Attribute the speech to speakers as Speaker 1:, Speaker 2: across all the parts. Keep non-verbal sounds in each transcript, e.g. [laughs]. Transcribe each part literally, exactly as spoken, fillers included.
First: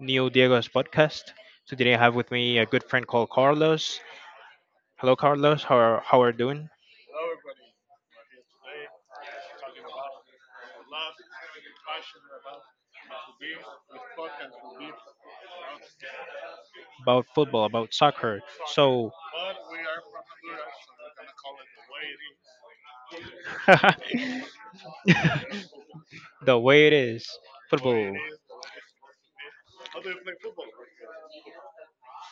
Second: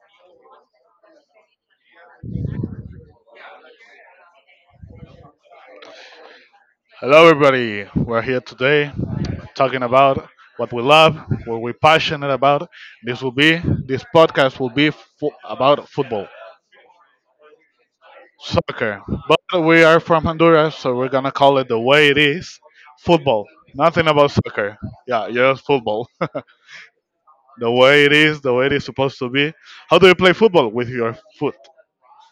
Speaker 1: Neo Diego's podcast. So today, I have with me a good friend called Carlos. Hello, Carlos. How are, how are you doing?
Speaker 2: Hello, everybody. We're here today talking about what we love, what we're passionate about. This will be this podcast will be fo- about football,
Speaker 1: About football, about soccer.
Speaker 2: soccer.
Speaker 1: So,
Speaker 2: But we are from Honduras, so we're gonna call it the way it is, football.
Speaker 1: [laughs]
Speaker 2: Nothing about
Speaker 1: the
Speaker 2: soccer. Yeah, just football.
Speaker 1: way it is,
Speaker 2: [laughs] The way it
Speaker 1: football.
Speaker 2: is, the way it is supposed to be. How do you play football with your foot?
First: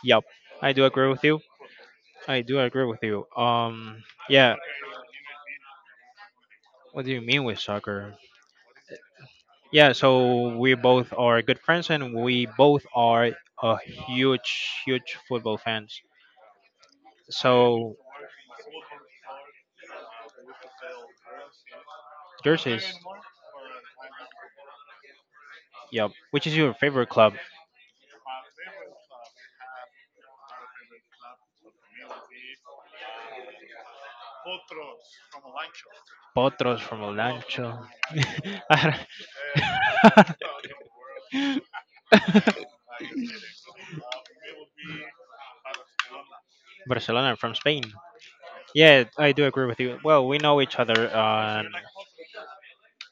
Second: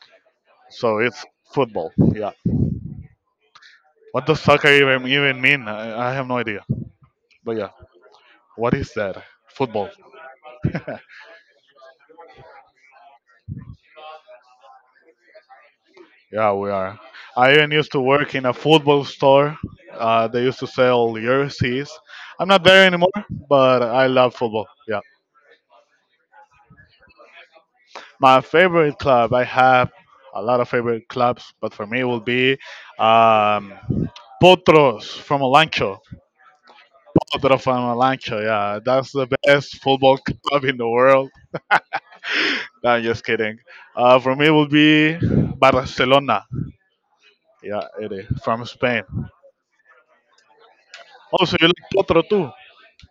Speaker 1: Yup. I do
Speaker 2: So
Speaker 1: agree
Speaker 2: it's
Speaker 1: with you.
Speaker 2: football. Yeah.
Speaker 1: I do agree with you. Um,
Speaker 2: What does
Speaker 1: yeah.
Speaker 2: soccer even even mean? I, I have no idea.
Speaker 1: What do you mean
Speaker 2: But
Speaker 1: with
Speaker 2: yeah,
Speaker 1: soccer?
Speaker 2: what is that?
Speaker 1: Yeah.
Speaker 2: Football.
Speaker 1: So we both are good friends, and we both are a huge, huge football fans.
Speaker 2: Yeah, we are. I even used
Speaker 1: So
Speaker 2: to work in a football store. Uh, they used to sell jerseys. I'm not
Speaker 1: yours is.
Speaker 2: there anymore, but I love football. Yeah.
Speaker 1: Yep. Which is your favorite club?
Speaker 2: My favorite club, I have a lot of favorite clubs, but for me it will be um, Potros from Olancho.
Speaker 1: Potros from El
Speaker 2: Potros
Speaker 1: Ancho.
Speaker 2: from
Speaker 1: [laughs]
Speaker 2: Olancho, yeah.
Speaker 1: I don't-
Speaker 2: That's the best football club in the world. No, I'm just kidding. Uh, for me it will be
Speaker 1: [laughs]
Speaker 2: Barcelona.
Speaker 1: Barcelona from Spain.
Speaker 2: Yeah, it is. From Spain.
Speaker 1: Yeah, I do agree with you. Well, we know each other.
Speaker 2: Also,
Speaker 1: Um,
Speaker 2: you like Potro too?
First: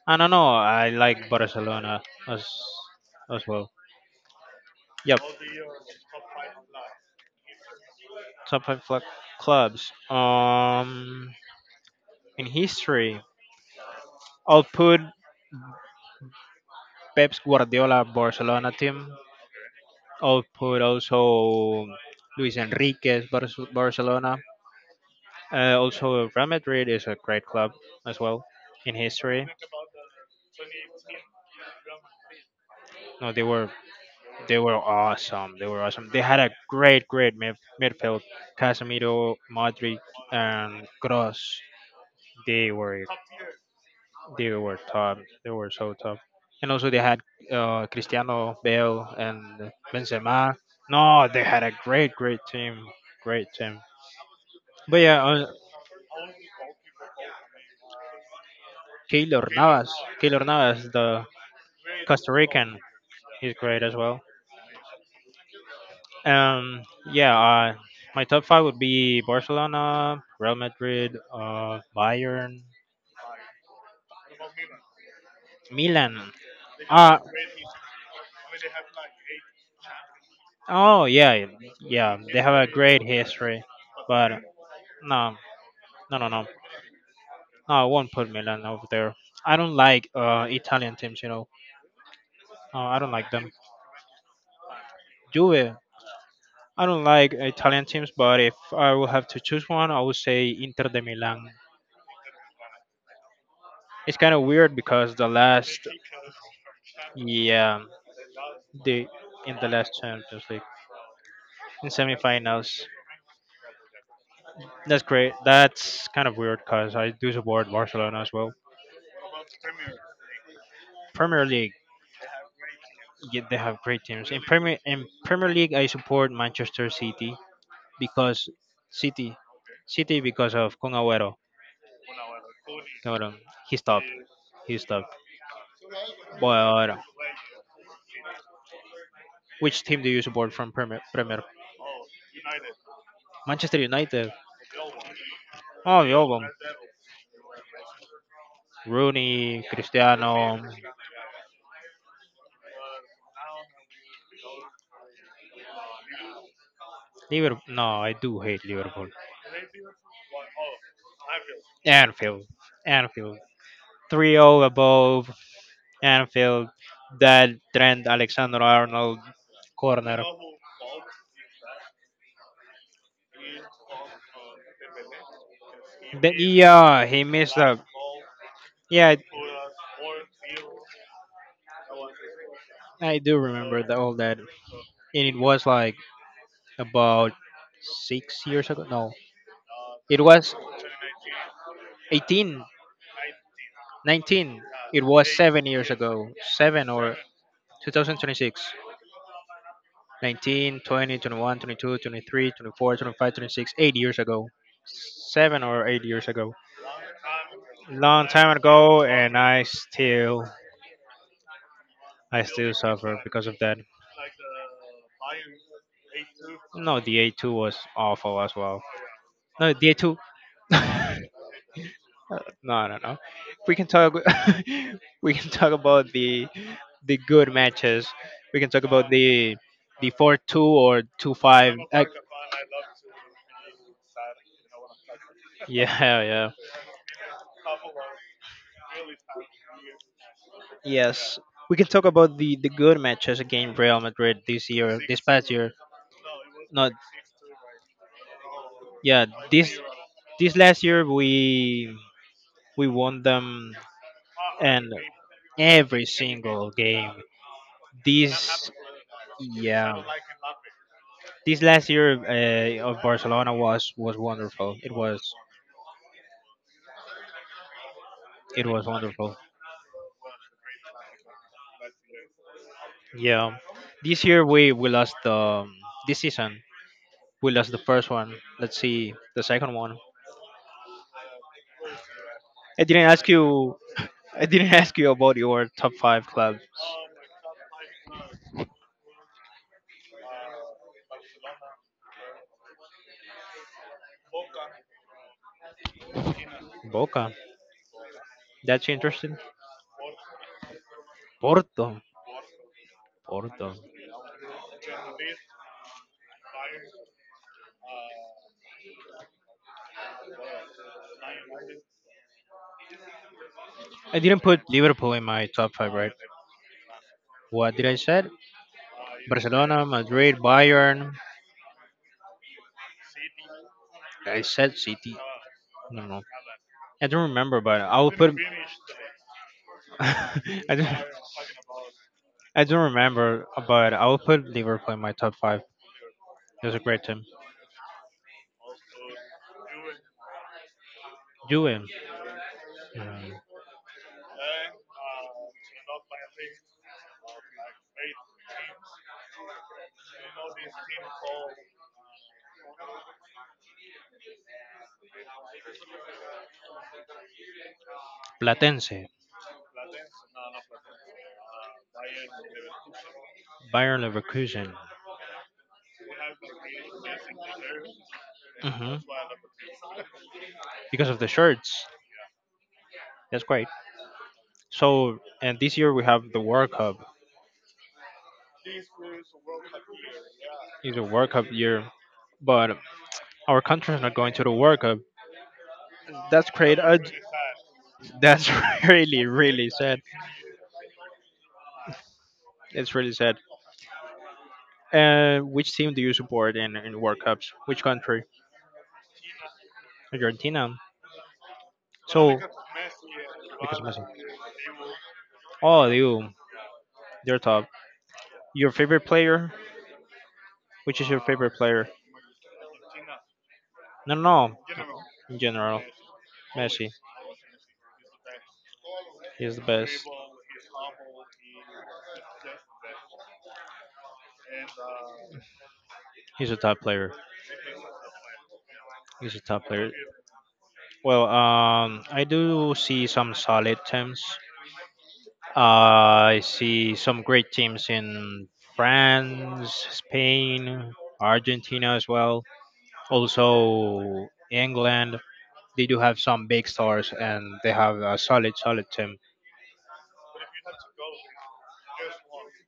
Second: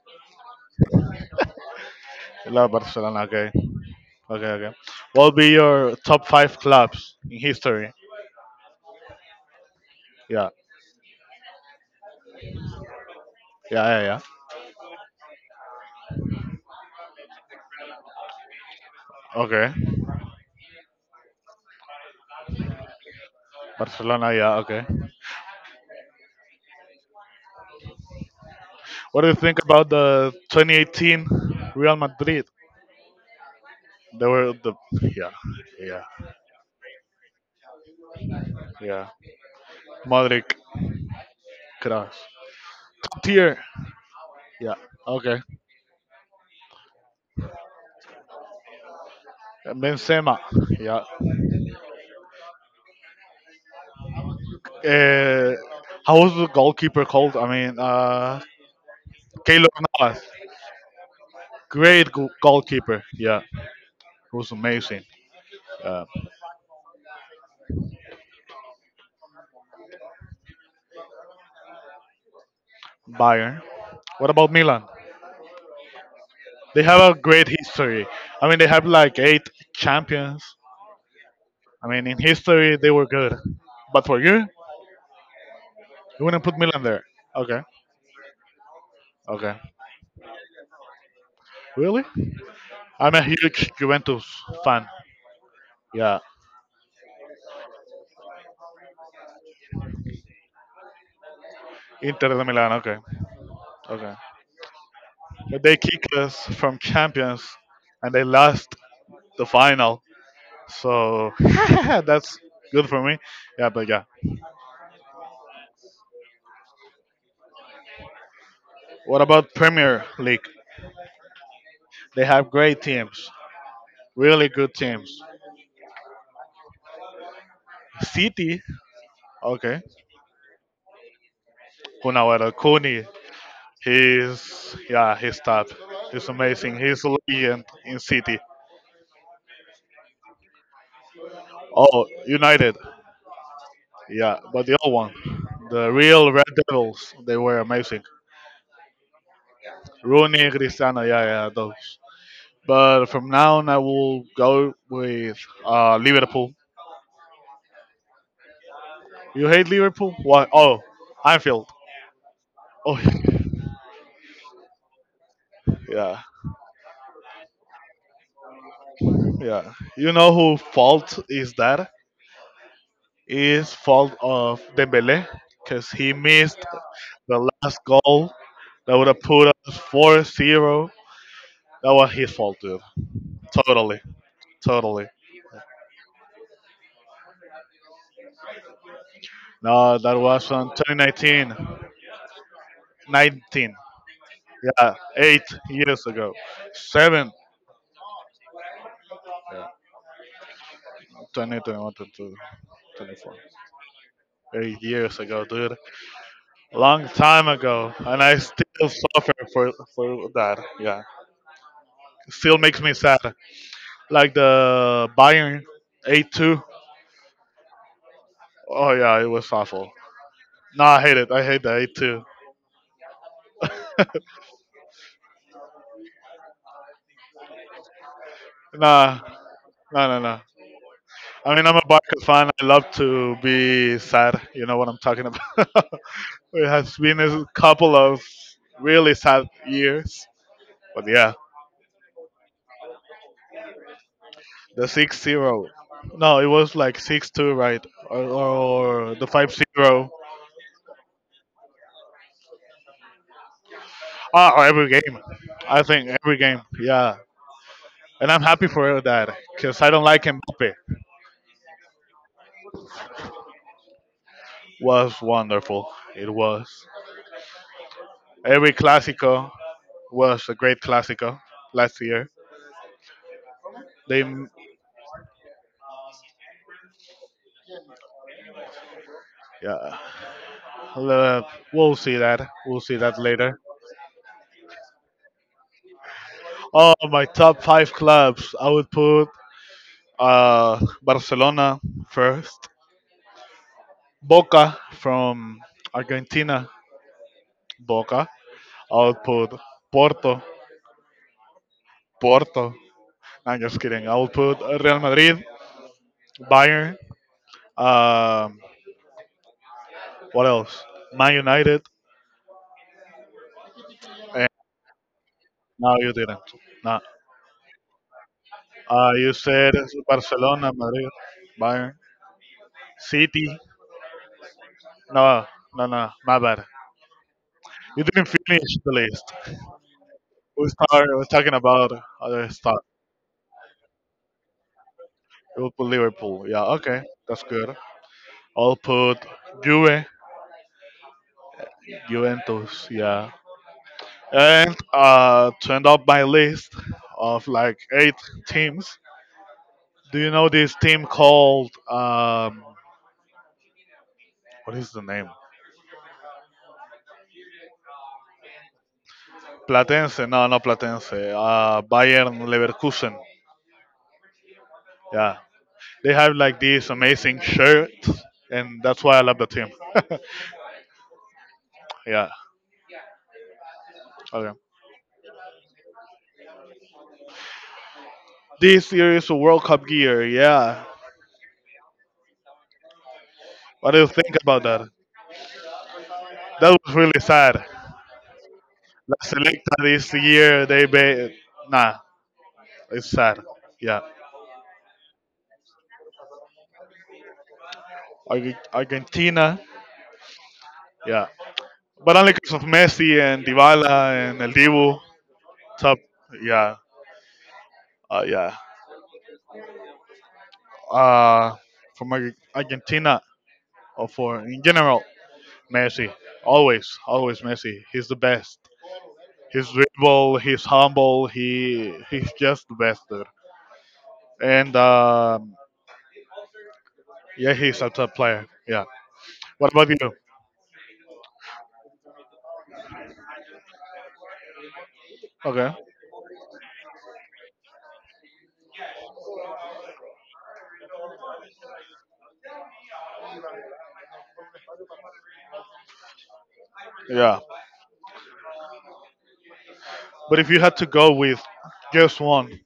Speaker 1: I don't know. I like Barcelona as
Speaker 2: You love Barcelona,
Speaker 1: as
Speaker 2: okay.
Speaker 1: well.
Speaker 2: Okay, okay.
Speaker 1: Yep,
Speaker 2: What will be your top five clubs in history?
Speaker 1: top five cl- clubs.
Speaker 2: Yeah,
Speaker 1: Um, in history,
Speaker 2: yeah, yeah, yeah.
Speaker 1: I'll put Pep's Guardiola Barcelona team.
Speaker 2: Okay,
Speaker 1: Output, also Luis Enrique's Bar-
Speaker 2: Barcelona.
Speaker 1: Barcelona.
Speaker 2: Yeah, okay.
Speaker 1: Uh, also, Real Madrid is a great club as well in
Speaker 2: What do you
Speaker 1: history.
Speaker 2: think about the twenty eighteen Real Madrid?
Speaker 1: No, they were
Speaker 2: They were
Speaker 1: they
Speaker 2: the,
Speaker 1: were
Speaker 2: yeah,
Speaker 1: awesome. They were
Speaker 2: yeah,
Speaker 1: awesome. They had a great, great mid- midfield:
Speaker 2: yeah.
Speaker 1: Casemiro, Modric,
Speaker 2: Modric,
Speaker 1: and Gross.
Speaker 2: Kroos,
Speaker 1: They were
Speaker 2: top tier.
Speaker 1: they
Speaker 2: Yeah,
Speaker 1: were top.
Speaker 2: okay.
Speaker 1: They were so top. And also they had uh, Cristiano, Bale, and
Speaker 2: Benzema.
Speaker 1: Benzema.
Speaker 2: Yeah.
Speaker 1: No, they had a great, great team. Great team. But yeah, uh,
Speaker 2: Uh, how was the goalkeeper called? I mean, uh,
Speaker 1: Keylor
Speaker 2: Keylor
Speaker 1: Navas.
Speaker 2: Navas.
Speaker 1: Keylor Navas, the
Speaker 2: Great go-
Speaker 1: Costa Rican,
Speaker 2: goalkeeper. Yeah,
Speaker 1: he's great as well.
Speaker 2: it was amazing. Uh,
Speaker 1: Um, yeah, uh, my top five would be Barcelona, Real Madrid, uh, Bayern,
Speaker 2: Bayern. What about Milan?
Speaker 1: Milan.
Speaker 2: They have a
Speaker 1: Uh,
Speaker 2: great history. I mean, they have like eight champions.
Speaker 1: oh yeah,
Speaker 2: I mean,
Speaker 1: yeah,
Speaker 2: in
Speaker 1: they have a
Speaker 2: history, they
Speaker 1: great
Speaker 2: were good.
Speaker 1: history,
Speaker 2: But for
Speaker 1: but
Speaker 2: you, you
Speaker 1: no, no, no, no,
Speaker 2: wouldn't
Speaker 1: no,
Speaker 2: put Milan there. Okay.
Speaker 1: I won't put Milan over there.
Speaker 2: Okay.
Speaker 1: I don't like uh Italian teams, you know.
Speaker 2: Really?
Speaker 1: Uh, I don't
Speaker 2: I'm a
Speaker 1: like them.
Speaker 2: huge Juventus fan.
Speaker 1: Juve.
Speaker 2: Yeah.
Speaker 1: I don't like Italian teams, but if I would have to choose one, I would say Inter de Milan.
Speaker 2: Inter de Milan. Okay. Okay.
Speaker 1: It's kind of weird because the
Speaker 2: But they
Speaker 1: last,
Speaker 2: kicked us from champions
Speaker 1: yeah,
Speaker 2: and they lost
Speaker 1: the
Speaker 2: the
Speaker 1: in the last
Speaker 2: final.
Speaker 1: Champions League
Speaker 2: So [laughs]
Speaker 1: in
Speaker 2: that's
Speaker 1: semifinals.
Speaker 2: good for me. Yeah, but yeah.
Speaker 1: That's great. That's kind of weird because I do support Barcelona as well.
Speaker 2: What about Premier League?
Speaker 1: Premier League,
Speaker 2: They have great teams,
Speaker 1: yeah, they have great teams. In
Speaker 2: really good
Speaker 1: Premier in
Speaker 2: teams.
Speaker 1: Premier League, I support Manchester City because
Speaker 2: City.
Speaker 1: City,
Speaker 2: Okay.
Speaker 1: City because of Kun Agüero.
Speaker 2: Punawara Kuni.
Speaker 1: Cabrón, he stopped.
Speaker 2: He's,
Speaker 1: He stopped.
Speaker 2: yeah, he's top. He's amazing.
Speaker 1: Boy,
Speaker 2: He's a legend in City.
Speaker 1: which team do you support from Premier? Premier?
Speaker 2: Oh, United.
Speaker 1: Manchester United.
Speaker 2: Yeah, but the old one, the
Speaker 1: Oh, yo,
Speaker 2: real
Speaker 1: con
Speaker 2: Red Devils, they were amazing.
Speaker 1: Rooney,
Speaker 2: Rooney,
Speaker 1: Cristiano.
Speaker 2: Cristiano, yeah, yeah, those. But from now on, I will go with uh, Liverpool.
Speaker 1: Liverpool. No, I do hate Liverpool.
Speaker 2: You hate Liverpool? Why? Oh, Anfield.
Speaker 1: Anfield.
Speaker 2: Oh,
Speaker 1: Anfield. 3-0 above
Speaker 2: [laughs] yeah,
Speaker 1: Anfield. That Trent Alexander-Arnold
Speaker 2: yeah. You
Speaker 1: corner.
Speaker 2: know who fault is that? Is fault of Dembele because he
Speaker 1: The,
Speaker 2: missed
Speaker 1: yeah, he
Speaker 2: the
Speaker 1: missed a.
Speaker 2: last goal that would
Speaker 1: Yeah,
Speaker 2: have put us four zero. That was his fault, dude.
Speaker 1: I, I do remember the,
Speaker 2: Totally,
Speaker 1: all that. And
Speaker 2: totally.
Speaker 1: it was like about six years ago. No,
Speaker 2: No, that
Speaker 1: it
Speaker 2: was
Speaker 1: was
Speaker 2: on twenty nineteen, nineteen.
Speaker 1: eighteen,
Speaker 2: Nineteen.
Speaker 1: nineteen.
Speaker 2: Yeah,
Speaker 1: It was
Speaker 2: eight
Speaker 1: seven years
Speaker 2: years
Speaker 1: ago.
Speaker 2: ago.
Speaker 1: Seven or
Speaker 2: Seven,
Speaker 1: twenty twenty-six. Nineteen, twenty,
Speaker 2: twenty,
Speaker 1: twenty-one,
Speaker 2: twenty-one,
Speaker 1: twenty-two,
Speaker 2: twenty-two,
Speaker 1: twenty-three, twenty-four, twenty-five,
Speaker 2: twenty-four.
Speaker 1: twenty-six, eight years ago,
Speaker 2: Eight years ago,
Speaker 1: seven
Speaker 2: dude.
Speaker 1: or eight years ago,
Speaker 2: Long time ago, and
Speaker 1: long
Speaker 2: I
Speaker 1: time
Speaker 2: still
Speaker 1: ago,
Speaker 2: suffer
Speaker 1: and I
Speaker 2: for for
Speaker 1: still,
Speaker 2: that. Yeah,
Speaker 1: I
Speaker 2: still
Speaker 1: still
Speaker 2: makes me sad.
Speaker 1: suffer because of that.
Speaker 2: Like the Bayern eight two.
Speaker 1: No, the A2 was awful as well.
Speaker 2: Oh yeah, it was
Speaker 1: No,
Speaker 2: awful.
Speaker 1: the A2.
Speaker 2: Nah, I hate
Speaker 1: [laughs]
Speaker 2: it. I hate that I hate too.
Speaker 1: No, no, no. We can talk. [laughs] We can talk about the the good matches. We can talk about
Speaker 2: Nah,
Speaker 1: the
Speaker 2: no,
Speaker 1: the
Speaker 2: no,
Speaker 1: four
Speaker 2: no.
Speaker 1: two or two
Speaker 2: I mean, I'm
Speaker 1: five.
Speaker 2: a
Speaker 1: [laughs]
Speaker 2: Barca fan. I love to be sad. You know what I'm talking about.
Speaker 1: Yeah,
Speaker 2: [laughs] It has been a couple of really
Speaker 1: yeah.
Speaker 2: sad years. But yeah,
Speaker 1: Yes, we can talk about the the good matches against Real Madrid this
Speaker 2: the
Speaker 1: year,
Speaker 2: six
Speaker 1: this past
Speaker 2: zero.
Speaker 1: year.
Speaker 2: No, it was
Speaker 1: Not
Speaker 2: like six two, right? Or, or
Speaker 1: yeah,
Speaker 2: the five
Speaker 1: this
Speaker 2: zero.
Speaker 1: this last year we we won them
Speaker 2: Ah, or every
Speaker 1: and
Speaker 2: game. I
Speaker 1: every
Speaker 2: think every game.
Speaker 1: single game.
Speaker 2: Yeah, and I'm happy
Speaker 1: This
Speaker 2: for that because I
Speaker 1: yeah,
Speaker 2: don't like Mbappe.
Speaker 1: this last year uh, of Barcelona was was wonderful. It
Speaker 2: Was
Speaker 1: was
Speaker 2: wonderful. It was
Speaker 1: it
Speaker 2: every
Speaker 1: was wonderful.
Speaker 2: Clásico. Was a great Clásico last year.
Speaker 1: Yeah, this
Speaker 2: They,
Speaker 1: year we we lost um, this season. Well, that's the first one. Let's see the second one.
Speaker 2: yeah, uh, we'll see that.
Speaker 1: I
Speaker 2: We'll see
Speaker 1: didn't
Speaker 2: that
Speaker 1: ask
Speaker 2: later.
Speaker 1: you. I didn't [laughs] ask you about your top five clubs.
Speaker 2: Oh, my top five clubs. I would put uh, Barcelona first. Boca from Argentina.
Speaker 1: Boca.
Speaker 2: Boca.
Speaker 1: That's
Speaker 2: I would
Speaker 1: interesting.
Speaker 2: put Porto.
Speaker 1: Porto.
Speaker 2: Porto. No, I'm
Speaker 1: Porto.
Speaker 2: just kidding. I would put Real Madrid, Bayern. Um, what else? Man United.
Speaker 1: I didn't
Speaker 2: And
Speaker 1: put Liverpool in my top five,
Speaker 2: no,
Speaker 1: right?
Speaker 2: you didn't. No.
Speaker 1: What did I said?
Speaker 2: Uh, you said
Speaker 1: Barcelona, Madrid,
Speaker 2: Barcelona, Madrid,
Speaker 1: Bayern.
Speaker 2: Bayern. City.
Speaker 1: I said City.
Speaker 2: No, no,
Speaker 1: I don't
Speaker 2: no.
Speaker 1: know.
Speaker 2: My bad.
Speaker 1: I don't remember, but I
Speaker 2: You
Speaker 1: will
Speaker 2: didn't
Speaker 1: put.
Speaker 2: finish the list.
Speaker 1: [laughs] I
Speaker 2: We
Speaker 1: don't.
Speaker 2: start. We're talking about other
Speaker 1: I
Speaker 2: stuff.
Speaker 1: don't remember, but I will put Liverpool in my top five.
Speaker 2: We'll put Liverpool.
Speaker 1: It
Speaker 2: Yeah.
Speaker 1: was a great
Speaker 2: Okay.
Speaker 1: team.
Speaker 2: That's good. I'll put Juve,
Speaker 1: Juve.
Speaker 2: Juventus. Yeah.
Speaker 1: Mm.
Speaker 2: And uh, to end up my list of like eight teams, do you know this team called um, what is the name?
Speaker 1: Platense,
Speaker 2: Platense? No, not Platense. Uh, Bayern Leverkusen.
Speaker 1: Bayer Leverkusen.
Speaker 2: Yeah. They have like these amazing shirts, and
Speaker 1: Mhm.
Speaker 2: that's why I love the team. [laughs]
Speaker 1: Because of the shirts.
Speaker 2: Yeah.
Speaker 1: That's great.
Speaker 2: Okay.
Speaker 1: So, and this year we have the World Cup.
Speaker 2: This year is a World Cup year. Yeah.
Speaker 1: It's a World Cup year, but our
Speaker 2: What
Speaker 1: country is
Speaker 2: do you
Speaker 1: not going
Speaker 2: think
Speaker 1: to the
Speaker 2: about
Speaker 1: World
Speaker 2: that?
Speaker 1: Cup. That's great.
Speaker 2: That
Speaker 1: Uh,
Speaker 2: was really sad.
Speaker 1: that's [laughs]
Speaker 2: La
Speaker 1: really, really
Speaker 2: Selecta
Speaker 1: sad.
Speaker 2: this year, they ba- nah,
Speaker 1: It's really
Speaker 2: it's
Speaker 1: sad.
Speaker 2: sad. Yeah.
Speaker 1: And which team do you support in, in World Cups? Which country?
Speaker 2: Ar- Argentina.
Speaker 1: Argentina.
Speaker 2: Yeah. But only
Speaker 1: So,
Speaker 2: because of Messi and
Speaker 1: because Messi.
Speaker 2: Dybala and El Dibu.
Speaker 1: Oh,
Speaker 2: Top.
Speaker 1: you.
Speaker 2: Yeah.
Speaker 1: They're top.
Speaker 2: Uh, yeah.
Speaker 1: Your favorite player? Which is your favorite
Speaker 2: Uh,
Speaker 1: player?
Speaker 2: from Ar- Argentina or
Speaker 1: No, no,
Speaker 2: for
Speaker 1: no.
Speaker 2: in general.
Speaker 1: In general,
Speaker 2: Messi,
Speaker 1: Messi.
Speaker 2: always, always Messi. He's the best.
Speaker 1: He's the
Speaker 2: He's
Speaker 1: best.
Speaker 2: dribble. He's humble. He he's just the best dude. And um,
Speaker 1: He's a top player.
Speaker 2: yeah, he's a top player. Yeah.
Speaker 1: He's a top
Speaker 2: What
Speaker 1: player.
Speaker 2: about you?
Speaker 1: Well, um, I do see some solid teams.
Speaker 2: Okay.
Speaker 1: Uh, I see some great teams in France, Spain, Argentina as well. Also England. They do have some big stars
Speaker 2: Yeah.
Speaker 1: and they have a solid, solid team.
Speaker 2: But if you had to go with just one,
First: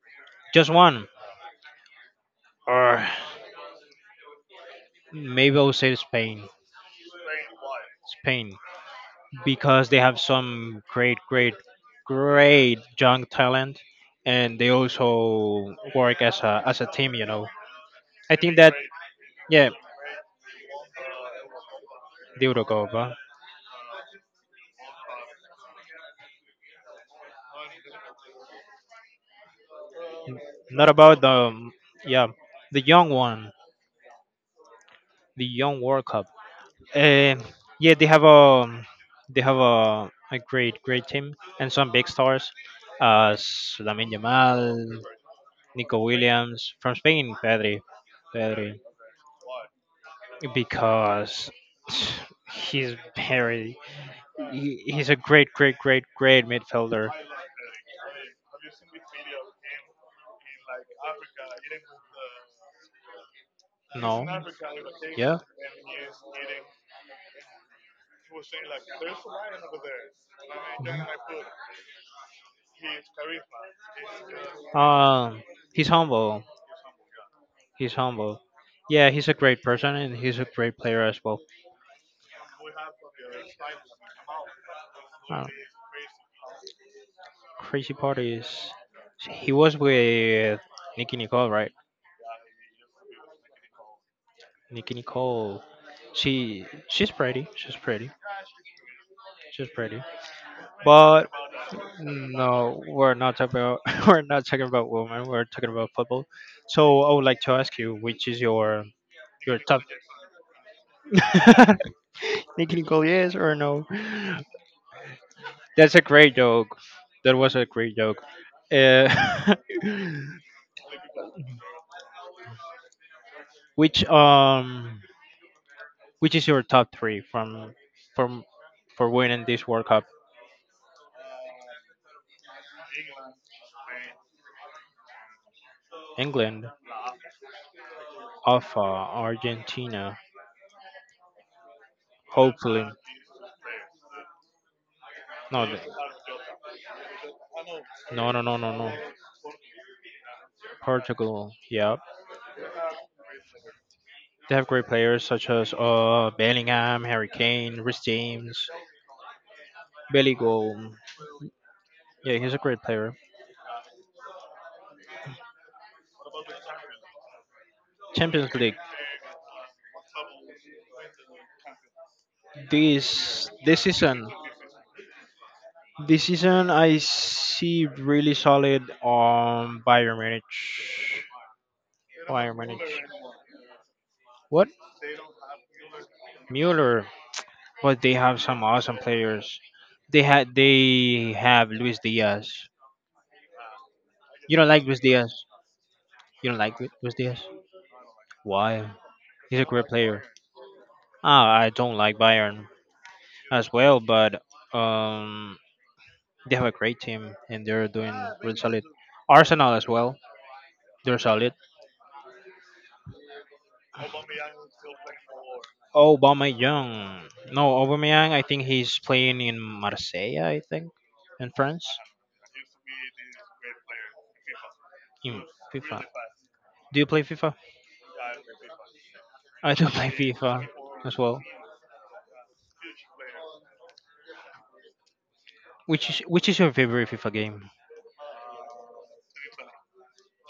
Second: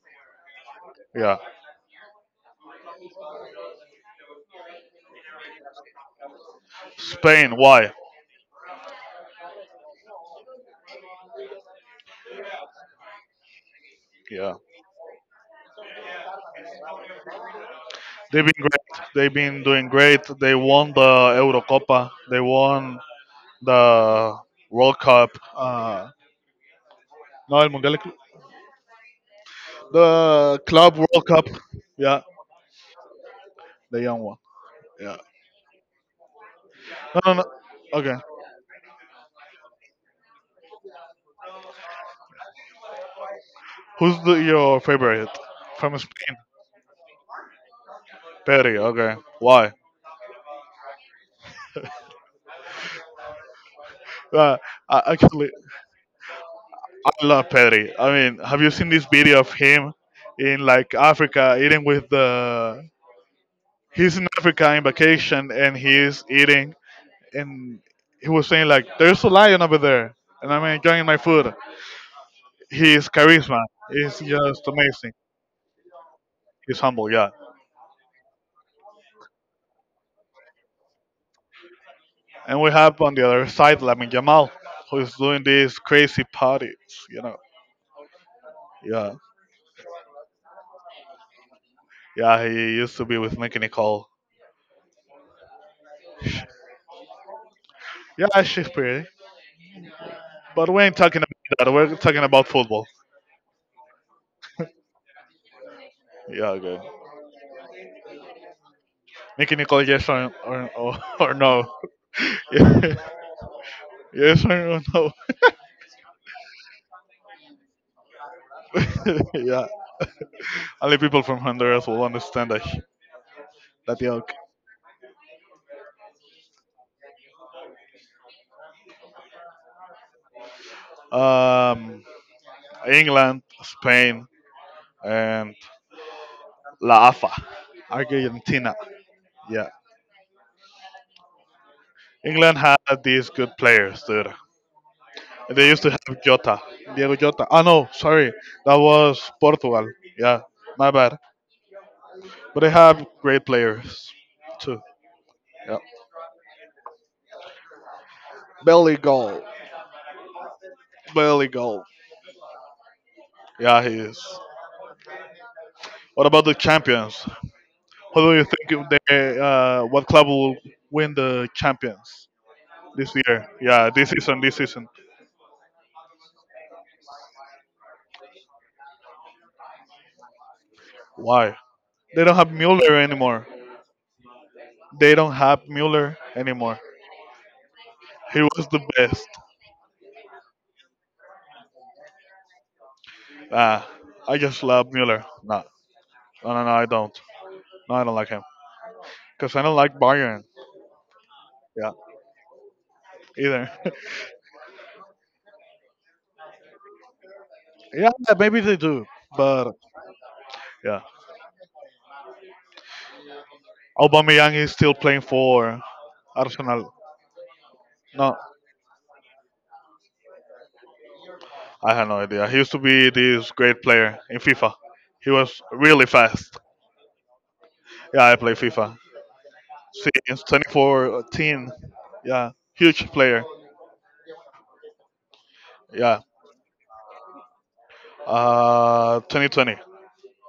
Speaker 1: Just one,
Speaker 2: yeah,
Speaker 1: or maybe I'll say Spain.
Speaker 2: Spain. Why?
Speaker 1: Spain, because they have some great, great, great young talent,
Speaker 2: Yeah.
Speaker 1: and they also work as a as a team. You know, I
Speaker 2: They've
Speaker 1: think
Speaker 2: been
Speaker 1: that
Speaker 2: great. They've been
Speaker 1: yeah,
Speaker 2: doing great. They won the Eurocopa. They
Speaker 1: the
Speaker 2: won
Speaker 1: Eurocopa.
Speaker 2: the World Cup. Uh, no, el Mundial. The
Speaker 1: Not
Speaker 2: Club
Speaker 1: about
Speaker 2: World Cup.
Speaker 1: the,
Speaker 2: Yeah,
Speaker 1: yeah, the young one,
Speaker 2: the young one. Yeah.
Speaker 1: the young World Cup.
Speaker 2: No, no,
Speaker 1: Uh,
Speaker 2: no.
Speaker 1: yeah, they
Speaker 2: Okay.
Speaker 1: have a they have a, a great, great team and some big stars, as Lamine
Speaker 2: Who's the, your
Speaker 1: Yamal,
Speaker 2: favorite from
Speaker 1: Nico
Speaker 2: Spain?
Speaker 1: Williams from Spain, Pedri.
Speaker 2: Pedri.
Speaker 1: Pedri.
Speaker 2: Okay. Why?
Speaker 1: Because he's very
Speaker 2: Uh,
Speaker 1: he,
Speaker 2: I-
Speaker 1: he's a great
Speaker 2: Actually,
Speaker 1: great great great midfielder.
Speaker 2: I love Pedri. I mean, have you seen this video of him in like Africa eating with the? He's
Speaker 1: No.
Speaker 2: in Africa in
Speaker 1: Yeah.
Speaker 2: vacation and he's eating, and he was saying like, "There's a lion over there," and I'm enjoying my food. His charisma is just amazing.
Speaker 1: Um, he's humble.
Speaker 2: He's humble, yeah.
Speaker 1: He's humble. Yeah, he's a great person and he's a great player as well.
Speaker 2: And we have on the other side Lamin Jamal, who is doing
Speaker 1: Uh,
Speaker 2: these crazy parties, you know.
Speaker 1: crazy part is
Speaker 2: Yeah,
Speaker 1: he was with Nikki Nicole, right?
Speaker 2: yeah, he used to be with Nicky Nicole.
Speaker 1: Nikki Nicole. She she's pretty. She's pretty.
Speaker 2: Yeah, she's pretty.
Speaker 1: She's pretty.
Speaker 2: But we ain't talking
Speaker 1: But
Speaker 2: about that. We're talking about
Speaker 1: no,
Speaker 2: football.
Speaker 1: we're not talking about [laughs] we're not talking about women. We're talking about football.
Speaker 2: Yeah, good.
Speaker 1: So I would like to ask you, which is your
Speaker 2: Nicky
Speaker 1: your top?
Speaker 2: Nicole,
Speaker 1: [laughs]
Speaker 2: yes or, or, or, or no? [laughs]
Speaker 1: Nicky
Speaker 2: Yeah.
Speaker 1: Nicole, yes or no?
Speaker 2: Yes or no?
Speaker 1: That's a great joke. That was a great joke. Uh,
Speaker 2: [laughs] Yeah. Only people from Honduras will understand that,
Speaker 1: [laughs]
Speaker 2: that
Speaker 1: which
Speaker 2: joke.
Speaker 1: um, which is your top three from from for winning this World Cup?
Speaker 2: Um, England, Spain, and
Speaker 1: England,
Speaker 2: La A F A. Argentina.
Speaker 1: Alpha,
Speaker 2: Yeah.
Speaker 1: Argentina.
Speaker 2: England had
Speaker 1: Hopefully,
Speaker 2: these good players, dude.
Speaker 1: no, th-
Speaker 2: Jota, Diego Jota. Oh no,
Speaker 1: no,
Speaker 2: sorry,
Speaker 1: no, no, no,
Speaker 2: that
Speaker 1: no.
Speaker 2: was Portugal. Yeah, my bad.
Speaker 1: Portugal. Yeah,
Speaker 2: But they have great players
Speaker 1: they have
Speaker 2: too.
Speaker 1: great players such as
Speaker 2: Yeah,
Speaker 1: uh Bellingham, Harry Kane, Rhys James,
Speaker 2: barely,
Speaker 1: Billy Gold.
Speaker 2: barely goal.
Speaker 1: Yeah, he's a great player.
Speaker 2: Yeah, he is. What about the champions? Who do you
Speaker 1: Champions League.
Speaker 2: think of the uh, what club will win the champions this
Speaker 1: This
Speaker 2: year?
Speaker 1: this
Speaker 2: Yeah, this
Speaker 1: season
Speaker 2: season, this season.
Speaker 1: this season I see really solid um Bayern Munich.
Speaker 2: Why? They don't have
Speaker 1: Bayern Munich.
Speaker 2: Mueller anymore.
Speaker 1: What?
Speaker 2: They don't have Mueller anymore.
Speaker 1: Mueller. But they have
Speaker 2: He
Speaker 1: some
Speaker 2: was the
Speaker 1: awesome
Speaker 2: best.
Speaker 1: players. They had they have Luis Diaz.
Speaker 2: Ah, I
Speaker 1: You
Speaker 2: just
Speaker 1: don't like
Speaker 2: love
Speaker 1: Luis
Speaker 2: Mueller.
Speaker 1: Diaz?
Speaker 2: No,
Speaker 1: You
Speaker 2: no,
Speaker 1: don't
Speaker 2: no, no
Speaker 1: like
Speaker 2: I
Speaker 1: Lu- Luis
Speaker 2: don't.
Speaker 1: Diaz?
Speaker 2: No, I don't like him.
Speaker 1: Why?
Speaker 2: Because
Speaker 1: He's
Speaker 2: I
Speaker 1: a
Speaker 2: don't
Speaker 1: great
Speaker 2: like
Speaker 1: player.
Speaker 2: Bayern.
Speaker 1: Ah, I
Speaker 2: Yeah,
Speaker 1: don't like Bayern
Speaker 2: either.
Speaker 1: as
Speaker 2: [laughs]
Speaker 1: well, but um, they have a great team and they're
Speaker 2: Yeah,
Speaker 1: doing really
Speaker 2: maybe they
Speaker 1: solid.
Speaker 2: do, but
Speaker 1: Arsenal as well,
Speaker 2: yeah,
Speaker 1: they're solid.
Speaker 2: Aubameyang is still playing for Arsenal.
Speaker 1: Aubameyang, no Aubameyang.
Speaker 2: No,
Speaker 1: I think he's playing in Marseille. I think in France
Speaker 2: I have no idea. He used to be this great player in FIFA. He
Speaker 1: in
Speaker 2: was
Speaker 1: FIFA.
Speaker 2: really fast.
Speaker 1: Do you play FIFA?
Speaker 2: Yeah, I play FIFA
Speaker 1: I do [laughs] play
Speaker 2: since
Speaker 1: FIFA as well.
Speaker 2: twenty fourteen. Yeah, huge player.
Speaker 1: Which is
Speaker 2: Yeah,
Speaker 1: which is your favorite FIFA game?
Speaker 2: uh, twenty twenty.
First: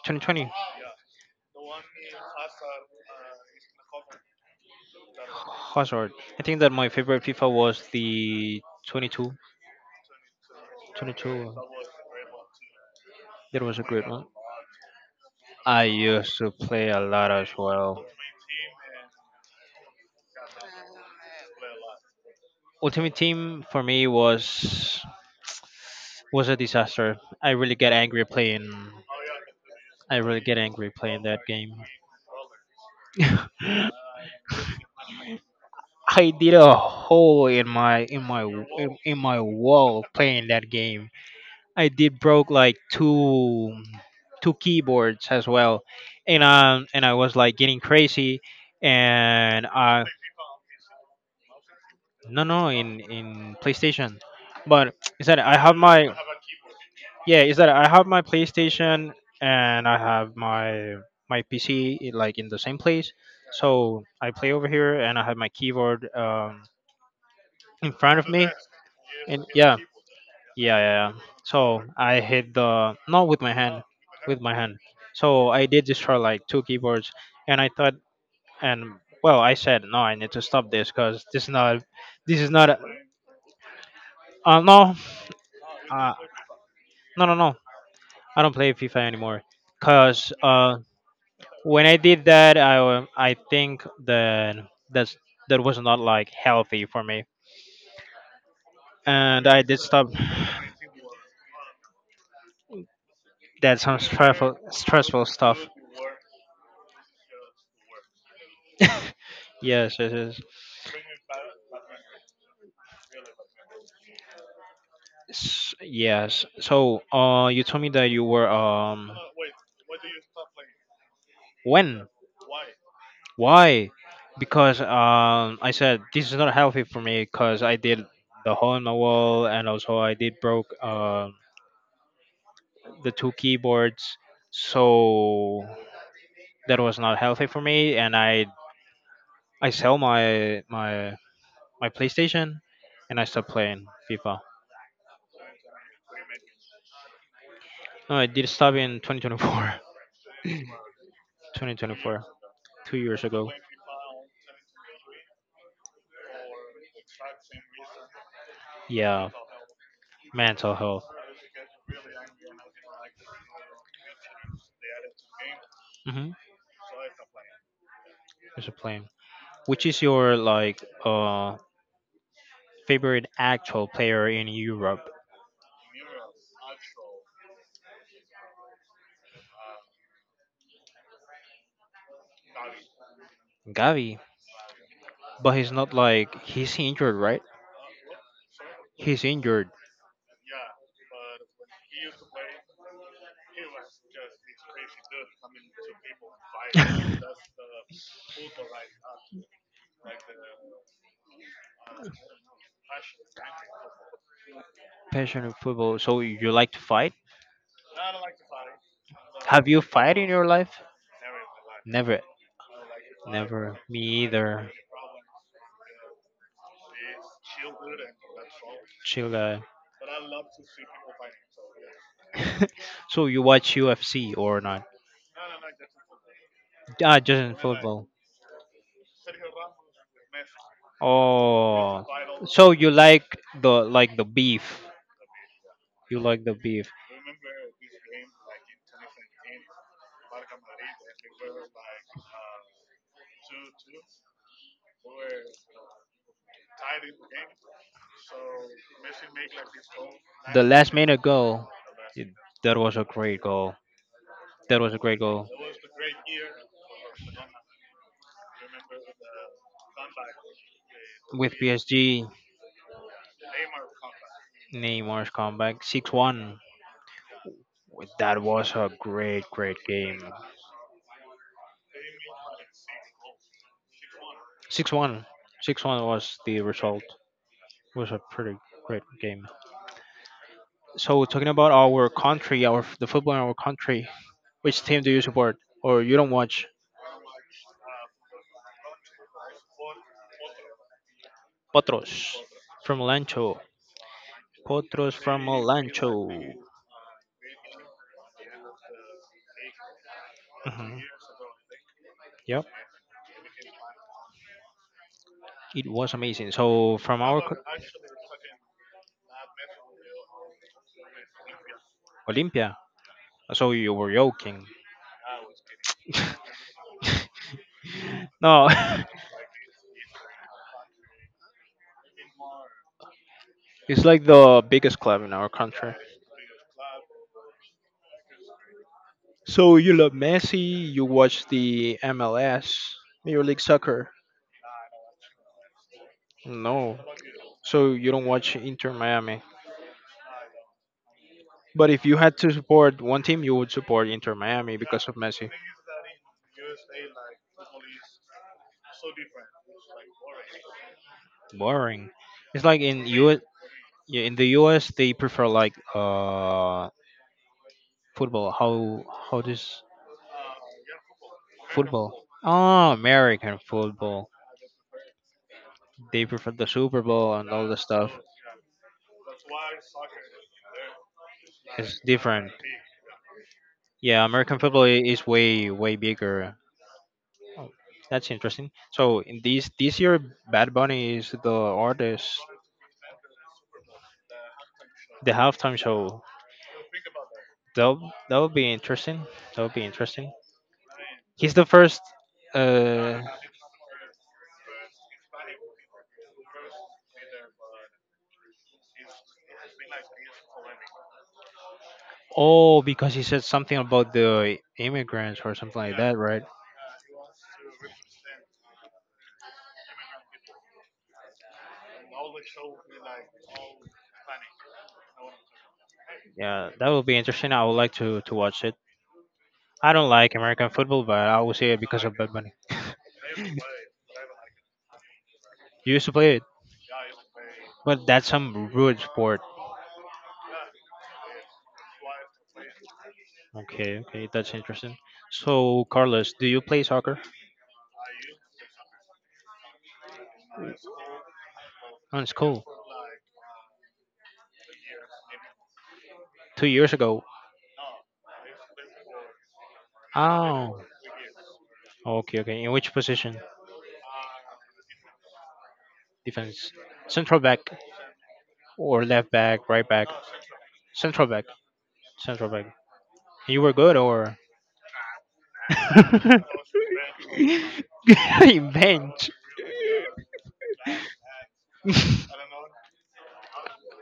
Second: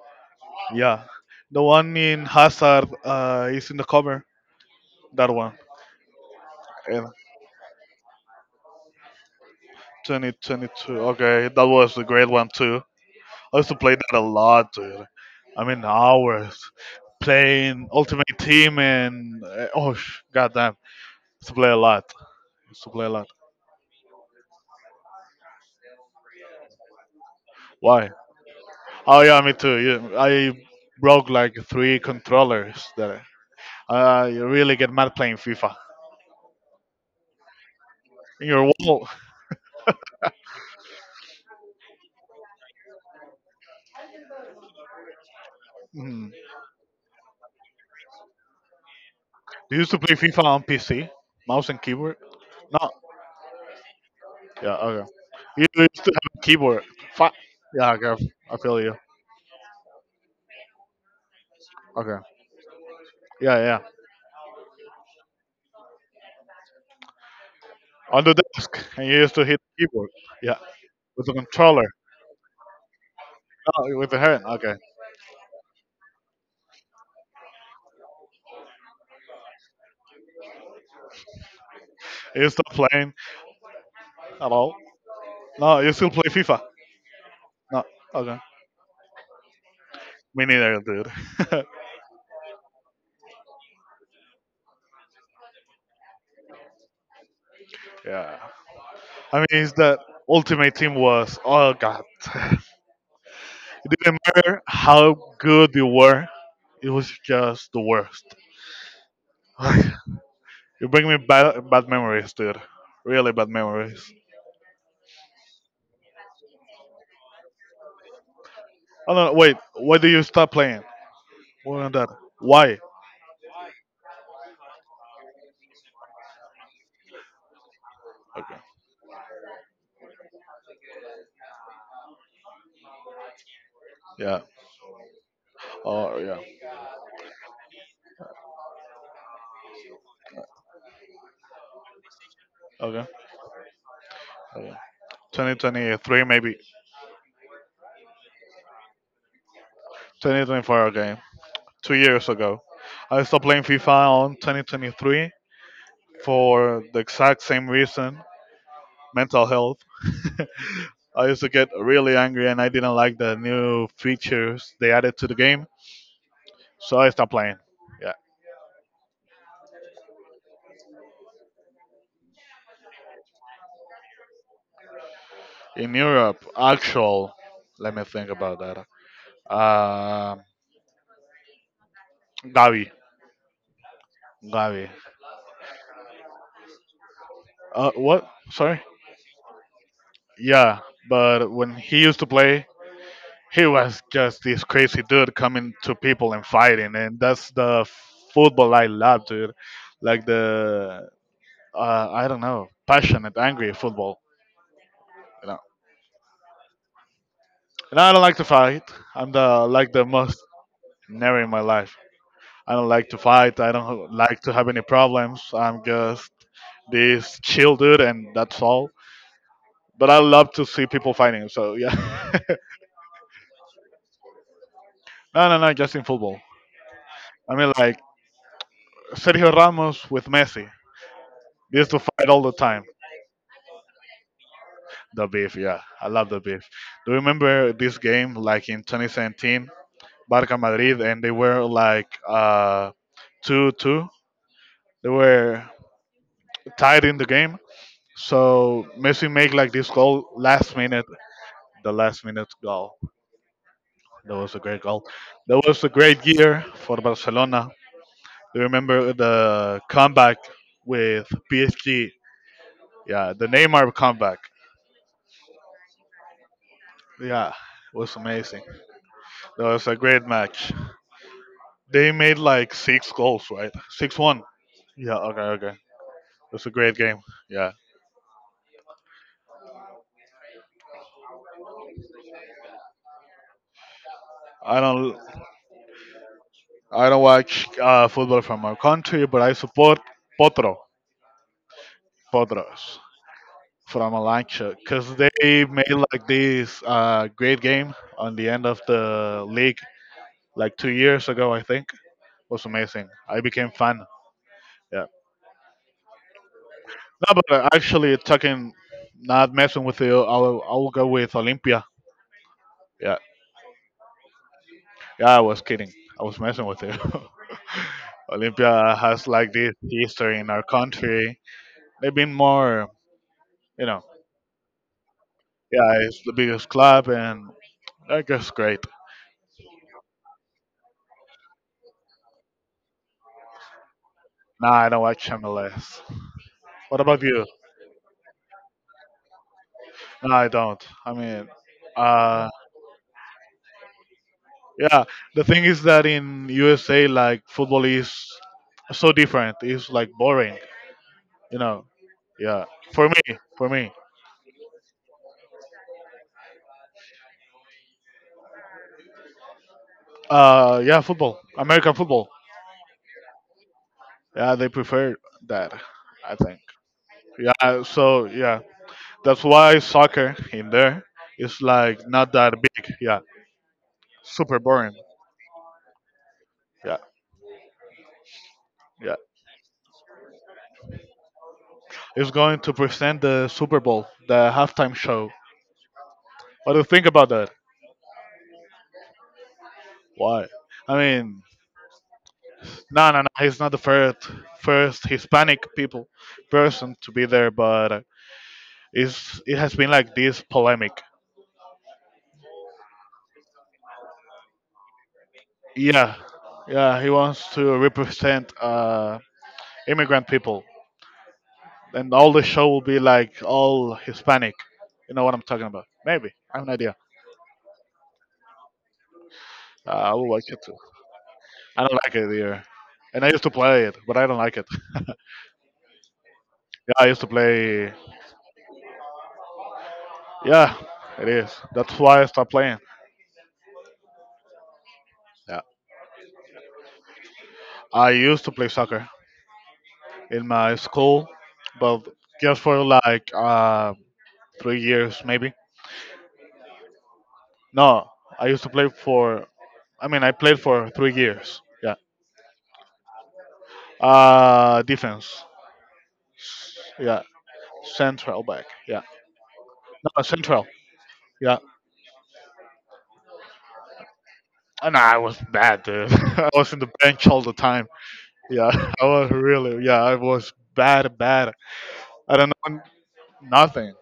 Speaker 1: twenty twenty
Speaker 2: Yeah, the one in Hazard uh, is in the cover. That one.
Speaker 1: Hazard. I think that my
Speaker 2: Yeah.
Speaker 1: favorite FIFA was the twenty-two,
Speaker 2: twenty twenty-two. Okay,
Speaker 1: twenty-two.
Speaker 2: that was a great one too. I
Speaker 1: That
Speaker 2: used to
Speaker 1: was a
Speaker 2: play
Speaker 1: great
Speaker 2: that a
Speaker 1: one.
Speaker 2: lot, dude. I mean,
Speaker 1: I used to
Speaker 2: hours
Speaker 1: play a lot as
Speaker 2: playing
Speaker 1: well.
Speaker 2: Ultimate Team and uh, oh, sh- goddamn, used to play a lot. Used to play a
Speaker 1: Ultimate
Speaker 2: lot.
Speaker 1: Team for me was was a disaster. I really get
Speaker 2: Why?
Speaker 1: angry playing.
Speaker 2: Oh yeah, me too.
Speaker 1: I
Speaker 2: Yeah,
Speaker 1: really get
Speaker 2: I
Speaker 1: angry playing
Speaker 2: broke
Speaker 1: that
Speaker 2: like
Speaker 1: game.
Speaker 2: three controllers. That I I
Speaker 1: [laughs]
Speaker 2: really get mad playing FIFA.
Speaker 1: I did a hole in my in my
Speaker 2: In your
Speaker 1: in,
Speaker 2: wall.
Speaker 1: in my wall playing that game. I did broke like two two keyboards as well,
Speaker 2: Hmm.
Speaker 1: and um and I was like getting crazy, and
Speaker 2: Do you used to
Speaker 1: I
Speaker 2: play FIFA on P C, mouse and keyboard?
Speaker 1: No, no,
Speaker 2: No.
Speaker 1: in in PlayStation.
Speaker 2: Yeah.
Speaker 1: But
Speaker 2: Okay.
Speaker 1: is that I
Speaker 2: You
Speaker 1: have
Speaker 2: used to
Speaker 1: my
Speaker 2: have a keyboard. Fuck.
Speaker 1: yeah, is that I
Speaker 2: Yeah.
Speaker 1: have my
Speaker 2: Okay. I feel you.
Speaker 1: PlayStation and I have my my P C
Speaker 2: Okay.
Speaker 1: like in the same place.
Speaker 2: Yeah. Yeah.
Speaker 1: So I play over here and I have my keyboard um in front
Speaker 2: On
Speaker 1: of
Speaker 2: the
Speaker 1: me
Speaker 2: desk, and you used to
Speaker 1: and
Speaker 2: hit
Speaker 1: yeah.
Speaker 2: the keyboard. Yeah,
Speaker 1: Yeah, yeah, yeah.
Speaker 2: with the
Speaker 1: So
Speaker 2: controller.
Speaker 1: I hit the, not with my hand,
Speaker 2: No, with the
Speaker 1: with
Speaker 2: hand.
Speaker 1: my hand.
Speaker 2: Okay.
Speaker 1: So I did destroy like two keyboards and I thought and well, I said no, I need to stop this cuz this is not this
Speaker 2: You
Speaker 1: is
Speaker 2: stop
Speaker 1: not a,
Speaker 2: playing at
Speaker 1: uh,
Speaker 2: all?
Speaker 1: no.
Speaker 2: No, you still
Speaker 1: Uh,
Speaker 2: play FIFA.
Speaker 1: No, no, no.
Speaker 2: No. Okay.
Speaker 1: I don't play FIFA anymore. Cause
Speaker 2: Me
Speaker 1: uh,
Speaker 2: neither, dude. [laughs]
Speaker 1: when I did that, I wa- I think that that's that was not like healthy for me,
Speaker 2: Yeah. I mean,
Speaker 1: and I
Speaker 2: it's
Speaker 1: did
Speaker 2: that
Speaker 1: stop
Speaker 2: Ultimate Team was. Oh God. [laughs] It
Speaker 1: that some
Speaker 2: didn't
Speaker 1: stressful
Speaker 2: matter how
Speaker 1: stressful stuff.
Speaker 2: good you were. It was just the worst. [sighs]
Speaker 1: Yes, yes, yes.
Speaker 2: [laughs] You bring me bad, bad memories, dude. Really bad memories.
Speaker 1: S- Yes. So, uh, you told me that you were um
Speaker 2: Oh no, wait. Why do you stop playing? What on that?
Speaker 1: when
Speaker 2: Why?
Speaker 1: why? Because um I said this is not healthy for me because I did the
Speaker 2: Okay.
Speaker 1: hole in the wall and also I did broke um the two keyboards
Speaker 2: Yeah.
Speaker 1: so
Speaker 2: Oh yeah.
Speaker 1: that was not healthy for me and i i sell my my my PlayStation
Speaker 2: Okay.
Speaker 1: and I stopped playing FIFA.
Speaker 2: twenty twenty-three, maybe
Speaker 1: No, I did stop in twenty twenty-four,
Speaker 2: twenty twenty-four. Okay, two
Speaker 1: twenty twenty-four.
Speaker 2: years ago,
Speaker 1: [laughs] two
Speaker 2: I
Speaker 1: years
Speaker 2: stopped
Speaker 1: ago.
Speaker 2: playing FIFA on twenty twenty-three for the exact same reason:
Speaker 1: Yeah,
Speaker 2: mental health. [laughs]
Speaker 1: mental health.
Speaker 2: I used to get really angry, and I didn't like the new features they added to the game,
Speaker 1: Mm-hmm.
Speaker 2: so I stopped playing. Yeah,
Speaker 1: There's a plane. Which is your like uh favorite actual player in Europe?
Speaker 2: in Europe, actual. Let me think about that. Um, Gavi,
Speaker 1: Gavi,
Speaker 2: Gavi.
Speaker 1: but he's not like he's injured, right?
Speaker 2: Uh, what? Sorry.
Speaker 1: He's injured.
Speaker 2: Yeah, but when he used to play, he was just this crazy dude coming to people and fighting, and that's the football I love, dude. Like the uh, I don't know, passionate, angry football. You
Speaker 1: Passionate
Speaker 2: know,
Speaker 1: football. So you like to fight?
Speaker 2: and I don't like to fight. I'm the
Speaker 1: Have you
Speaker 2: like the
Speaker 1: fight in
Speaker 2: most
Speaker 1: your life?
Speaker 2: never in my life.
Speaker 1: Never,
Speaker 2: I don't like to fight. I
Speaker 1: never. Me
Speaker 2: don't like to have
Speaker 1: either.
Speaker 2: any problems. I'm just this chill dude, and that's all.
Speaker 1: Chill guy.
Speaker 2: But I love to see people fighting. So yeah, [laughs]
Speaker 1: [laughs] So you watch U F C or not?
Speaker 2: no, no, no, just in football.
Speaker 1: Ah, just
Speaker 2: I
Speaker 1: in
Speaker 2: mean, like
Speaker 1: football.
Speaker 2: Sergio Ramos with Messi. They used to
Speaker 1: Oh,
Speaker 2: fight all the
Speaker 1: so
Speaker 2: time.
Speaker 1: you like the like the beef?
Speaker 2: The beef, yeah. I
Speaker 1: You
Speaker 2: love the
Speaker 1: like the
Speaker 2: beef.
Speaker 1: beef?
Speaker 2: Do you remember this game like in twenty seventeen, Barca Madrid, and they were like uh, two two. They were tied in the game. So Messi make like this goal
Speaker 1: The
Speaker 2: last
Speaker 1: last
Speaker 2: minute,
Speaker 1: minute goal.
Speaker 2: the last
Speaker 1: it-
Speaker 2: minute
Speaker 1: That was
Speaker 2: goal.
Speaker 1: a great goal.
Speaker 2: That was a
Speaker 1: That
Speaker 2: great
Speaker 1: was a
Speaker 2: goal.
Speaker 1: great goal
Speaker 2: That was a great year for Barcelona. Do you remember the comeback with
Speaker 1: with
Speaker 2: P S G?
Speaker 1: P S G.
Speaker 2: Yeah, the Neymar comeback.
Speaker 1: Neymar's comeback, six one.
Speaker 2: Yeah, it was
Speaker 1: That
Speaker 2: amazing.
Speaker 1: was a great,
Speaker 2: That
Speaker 1: great
Speaker 2: was a
Speaker 1: game.
Speaker 2: great match. They made like six goals, right? Six one. Yeah.
Speaker 1: six one.
Speaker 2: Okay. Okay.
Speaker 1: six one was the
Speaker 2: It's a great
Speaker 1: result.
Speaker 2: game. Yeah.
Speaker 1: It was a pretty great game. So talking about our country, our the football in our country,
Speaker 2: I
Speaker 1: which team do
Speaker 2: don't.
Speaker 1: you support or you don't watch?
Speaker 2: I don't watch uh, football from my country, but I support Potro.
Speaker 1: Potros
Speaker 2: Potros
Speaker 1: from Lancho.
Speaker 2: from Alancha because
Speaker 1: Potros from
Speaker 2: they made
Speaker 1: Lancho.
Speaker 2: like this uh, great game on the end of the league like two
Speaker 1: Hmm.
Speaker 2: years ago. I think was
Speaker 1: Yep,
Speaker 2: amazing. I became fan. Yeah.
Speaker 1: it was amazing. So from
Speaker 2: No,
Speaker 1: our
Speaker 2: but
Speaker 1: co-
Speaker 2: uh, actually talking, not messing with you. I'll I'll go with Olympia.
Speaker 1: Olympia.
Speaker 2: Yeah.
Speaker 1: So you were joking.
Speaker 2: Yeah. I was kidding. I was
Speaker 1: [laughs]
Speaker 2: messing with you. [laughs]
Speaker 1: No,
Speaker 2: Olympia has like this history in our country. They've been more, you
Speaker 1: [laughs]
Speaker 2: know,
Speaker 1: it's like the biggest club in our country.
Speaker 2: yeah, it's the biggest club and I guess great.
Speaker 1: So you love Messi, you watch the M L S, Major League Soccer.
Speaker 2: Nah, I don't watch M L S.
Speaker 1: No.
Speaker 2: What about you?
Speaker 1: So you don't watch Inter Miami.
Speaker 2: No, I don't. I mean,
Speaker 1: But if you had
Speaker 2: uh,
Speaker 1: to support one team, you would support Inter Miami
Speaker 2: yeah,
Speaker 1: because of
Speaker 2: the
Speaker 1: Messi.
Speaker 2: thing is that in U S A, like football is so different. It's like boring, you know.
Speaker 1: Boring.
Speaker 2: Yeah,
Speaker 1: It's like in
Speaker 2: for
Speaker 1: U
Speaker 2: me,
Speaker 1: S,
Speaker 2: for me.
Speaker 1: yeah, in the U S they prefer like uh football. How how this
Speaker 2: Uh, yeah, football, American
Speaker 1: football?
Speaker 2: football.
Speaker 1: Oh, American football.
Speaker 2: Yeah, they prefer that.
Speaker 1: They
Speaker 2: I
Speaker 1: prefer
Speaker 2: think.
Speaker 1: the Super Bowl and all the
Speaker 2: Yeah,
Speaker 1: stuff.
Speaker 2: so yeah. That's why soccer in there is like
Speaker 1: It's
Speaker 2: not
Speaker 1: different.
Speaker 2: that big. Yeah,
Speaker 1: Yeah,
Speaker 2: super
Speaker 1: American football i-
Speaker 2: boring.
Speaker 1: is way way bigger.
Speaker 2: Yeah,
Speaker 1: Oh, that's interesting.
Speaker 2: yeah.
Speaker 1: So in this this year, Bad Bunny is the artist,
Speaker 2: It's going to present the Super Bowl, the halftime show.
Speaker 1: the halftime show.
Speaker 2: What do you think about that?
Speaker 1: That that would be interesting. That would be interesting.
Speaker 2: Why? I mean,
Speaker 1: He's the first.
Speaker 2: no, no,
Speaker 1: Uh,
Speaker 2: no. He's not the first first Hispanic people person to be there, but it's it has been like this polemic.
Speaker 1: oh, because he said something about the immigrants or something like
Speaker 2: Yeah,
Speaker 1: that, right?
Speaker 2: yeah. He wants to represent uh, immigrant people, and all the show will be like all Hispanic. You know what I'm talking about? Maybe I have
Speaker 1: Yeah,
Speaker 2: an
Speaker 1: that
Speaker 2: idea.
Speaker 1: would be interesting. I would like to to watch it.
Speaker 2: Uh,
Speaker 1: I don't
Speaker 2: I would
Speaker 1: like
Speaker 2: like it
Speaker 1: American
Speaker 2: too.
Speaker 1: football, but I will see it
Speaker 2: I don't
Speaker 1: because
Speaker 2: like
Speaker 1: of
Speaker 2: it
Speaker 1: Bad Bunny.
Speaker 2: either. And I used to play it, but I don't like it. [laughs]
Speaker 1: You used to play it,
Speaker 2: Yeah, I used to play.
Speaker 1: but that's some rude sport.
Speaker 2: Yeah, it is. That's why I stopped playing.
Speaker 1: Okay, okay, that's interesting.
Speaker 2: Yeah,
Speaker 1: So, Carlos, do you play soccer
Speaker 2: I used to play soccer in my school, but
Speaker 1: on
Speaker 2: just
Speaker 1: school?
Speaker 2: for like uh, three years maybe.
Speaker 1: Two years ago.
Speaker 2: No, I used to play for. I mean, I played
Speaker 1: Oh,
Speaker 2: for three years. Yeah.
Speaker 1: okay, okay. In which position?
Speaker 2: Uh, defense.
Speaker 1: Defense.
Speaker 2: Yeah.
Speaker 1: Central back
Speaker 2: Central back. Yeah.
Speaker 1: or left back, right back?
Speaker 2: No, central.
Speaker 1: Central back.
Speaker 2: Yeah.
Speaker 1: Central back. You were good or?
Speaker 2: And I was bad, dude. [laughs] I was in the
Speaker 1: [laughs]
Speaker 2: bench all the time. Yeah, [laughs] I
Speaker 1: Bench.
Speaker 2: was really, yeah, I was bad, bad.
Speaker 1: [laughs]
Speaker 2: I don't know nothing.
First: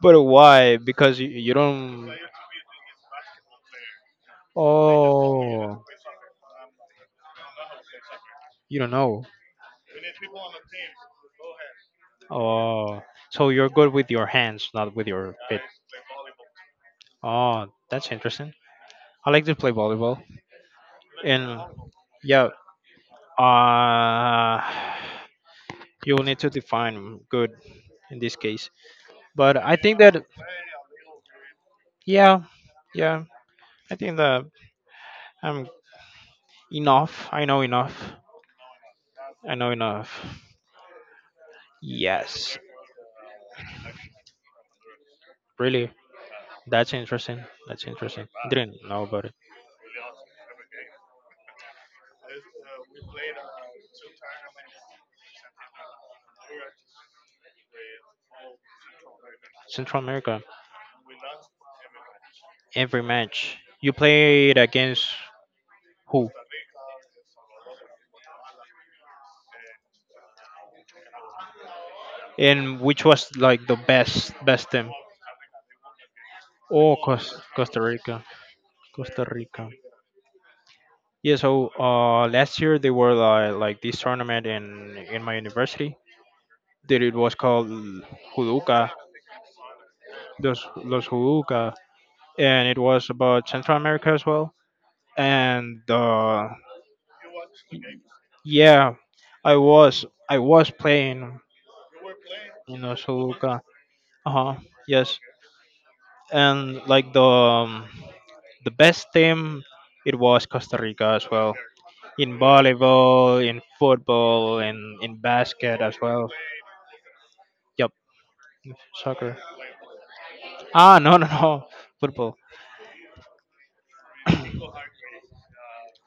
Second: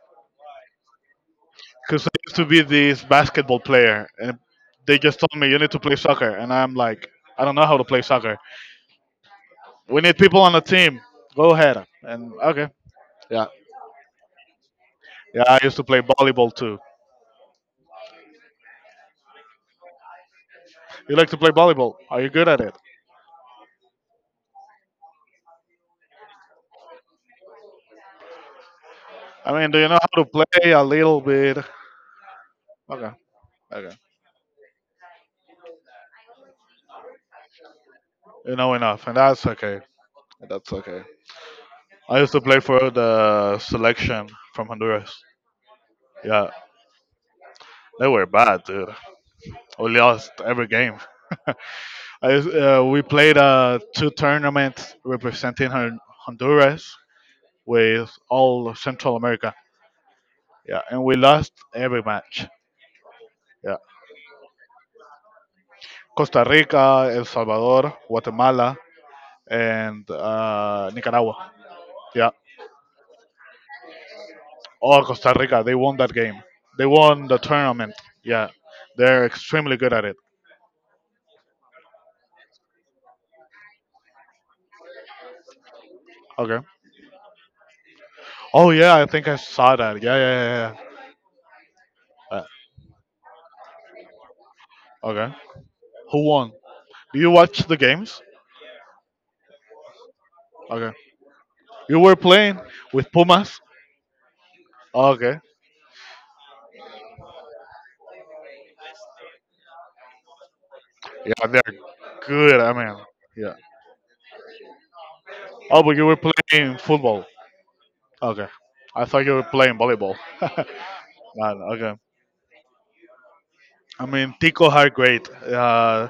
Speaker 1: But why? Because you, you
Speaker 2: Because
Speaker 1: don't.
Speaker 2: I used to be this basketball player, and they just told me, you need to
Speaker 1: Oh,
Speaker 2: play soccer. And I'm like, I don't know how to play soccer.
Speaker 1: you don't know.
Speaker 2: We need people on the team. Go ahead. And okay.
Speaker 1: Oh,
Speaker 2: Yeah.
Speaker 1: so you're good with your hands, not with your
Speaker 2: Yeah, I
Speaker 1: feet.
Speaker 2: used to play volleyball too.
Speaker 1: Oh, that's interesting. I like to play volleyball,
Speaker 2: You like to play
Speaker 1: and
Speaker 2: volleyball? Are you
Speaker 1: yeah,
Speaker 2: good at it?
Speaker 1: uh, you will need to define good in this case.
Speaker 2: I
Speaker 1: But
Speaker 2: mean,
Speaker 1: I
Speaker 2: do you know
Speaker 1: think
Speaker 2: how
Speaker 1: that
Speaker 2: to play a little bit?
Speaker 1: yeah,
Speaker 2: Okay.
Speaker 1: yeah, I
Speaker 2: Okay.
Speaker 1: think that I'm enough. I know enough.
Speaker 2: You know enough, and that's
Speaker 1: I know
Speaker 2: okay.
Speaker 1: enough.
Speaker 2: That's okay. I used to
Speaker 1: Yes,
Speaker 2: play for the selection from Honduras.
Speaker 1: really.
Speaker 2: Yeah.
Speaker 1: That's interesting. That's
Speaker 2: They were
Speaker 1: interesting.
Speaker 2: bad,
Speaker 1: Didn't
Speaker 2: dude.
Speaker 1: know about it.
Speaker 2: We lost every game. [laughs] I, uh, we played uh, two tournaments representing Hon- Honduras with all of Central America.
Speaker 1: Central America.
Speaker 2: Yeah, and we lost every match.
Speaker 1: Every match
Speaker 2: Yeah,
Speaker 1: you played against who?
Speaker 2: Costa Rica, El Salvador, Guatemala, and uh, Nicaragua. Yeah,
Speaker 1: And which was like the best best team.
Speaker 2: all Costa Rica. They won that game. They
Speaker 1: Oh,
Speaker 2: won the
Speaker 1: Cos- Costa
Speaker 2: tournament.
Speaker 1: Rica,
Speaker 2: Yeah, they're
Speaker 1: Costa Rica.
Speaker 2: extremely good at it.
Speaker 1: Yeah, so uh, last year they were like, like this tournament in in my university
Speaker 2: Okay.
Speaker 1: that it was called
Speaker 2: Oh
Speaker 1: Huluka,
Speaker 2: yeah, I think I saw that. Yeah,
Speaker 1: Los
Speaker 2: yeah, yeah.
Speaker 1: Los Huluka,
Speaker 2: Yeah.
Speaker 1: and it was about Central America as well.
Speaker 2: Uh, okay.
Speaker 1: And
Speaker 2: Who
Speaker 1: uh,
Speaker 2: won? Do you watch the games?
Speaker 1: yeah, I was I was
Speaker 2: Okay.
Speaker 1: playing
Speaker 2: You were playing
Speaker 1: in Los
Speaker 2: with Pumas?
Speaker 1: Huluka. Uh huh. Yes,
Speaker 2: Okay.
Speaker 1: and like the um, the best team it was Costa Rica as
Speaker 2: Yeah,
Speaker 1: well
Speaker 2: they're
Speaker 1: in
Speaker 2: good. I mean,
Speaker 1: volleyball,
Speaker 2: yeah.
Speaker 1: in football, and in
Speaker 2: Oh,
Speaker 1: basket
Speaker 2: but
Speaker 1: as
Speaker 2: you were
Speaker 1: well.
Speaker 2: playing football.
Speaker 1: Yep,
Speaker 2: Okay. I thought you
Speaker 1: soccer.
Speaker 2: were playing volleyball.
Speaker 1: Ah, no, no,
Speaker 2: Got
Speaker 1: no.
Speaker 2: Okay.
Speaker 1: Football.
Speaker 2: I mean, Tico are great. Uh,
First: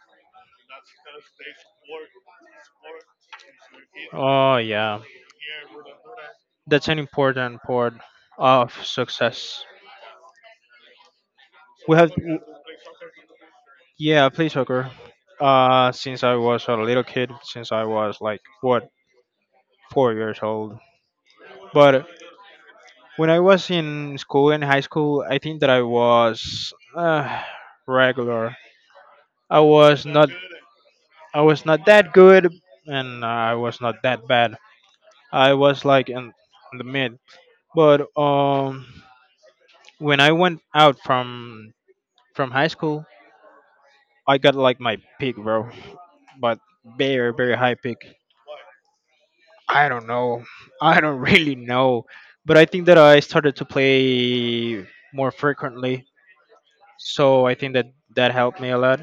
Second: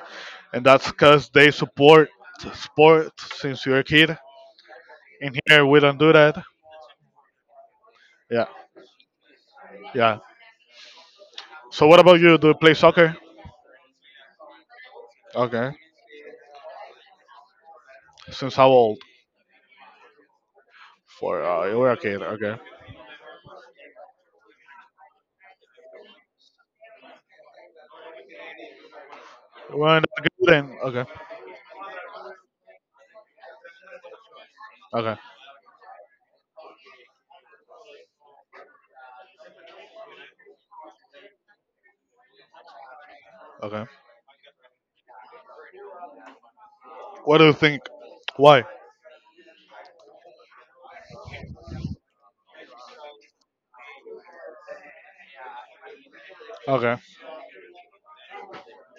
Speaker 2: And that's because they support sport since you're a kid.
Speaker 1: Oh, yeah.
Speaker 2: In here, we don't do that.
Speaker 1: That's an important part
Speaker 2: Yeah.
Speaker 1: of success.
Speaker 2: Yeah. So,
Speaker 1: We
Speaker 2: what
Speaker 1: have,
Speaker 2: about you? Do you play soccer?
Speaker 1: yeah, I play soccer.
Speaker 2: Okay.
Speaker 1: Uh, since I was a little kid, since I was like
Speaker 2: Since how
Speaker 1: what
Speaker 2: old?
Speaker 1: four years old.
Speaker 2: For uh, You were a
Speaker 1: But
Speaker 2: kid. Okay.
Speaker 1: when I was in school in high school, I think that I was uh, regular. I
Speaker 2: Well,
Speaker 1: was
Speaker 2: not
Speaker 1: not,
Speaker 2: good then. Okay.
Speaker 1: I was not that good, and I was not that bad.
Speaker 2: Okay.
Speaker 1: I was like in the mid. But um, when I went out from from high school,
Speaker 2: Okay.
Speaker 1: I got like my peak, bro. But very
Speaker 2: What do
Speaker 1: very
Speaker 2: you
Speaker 1: high
Speaker 2: think?
Speaker 1: peak.
Speaker 2: Why?
Speaker 1: I don't know. I don't [laughs] really know. But I think that I started to play more frequently.
Speaker 2: Okay.
Speaker 1: So I think that that helped me a lot.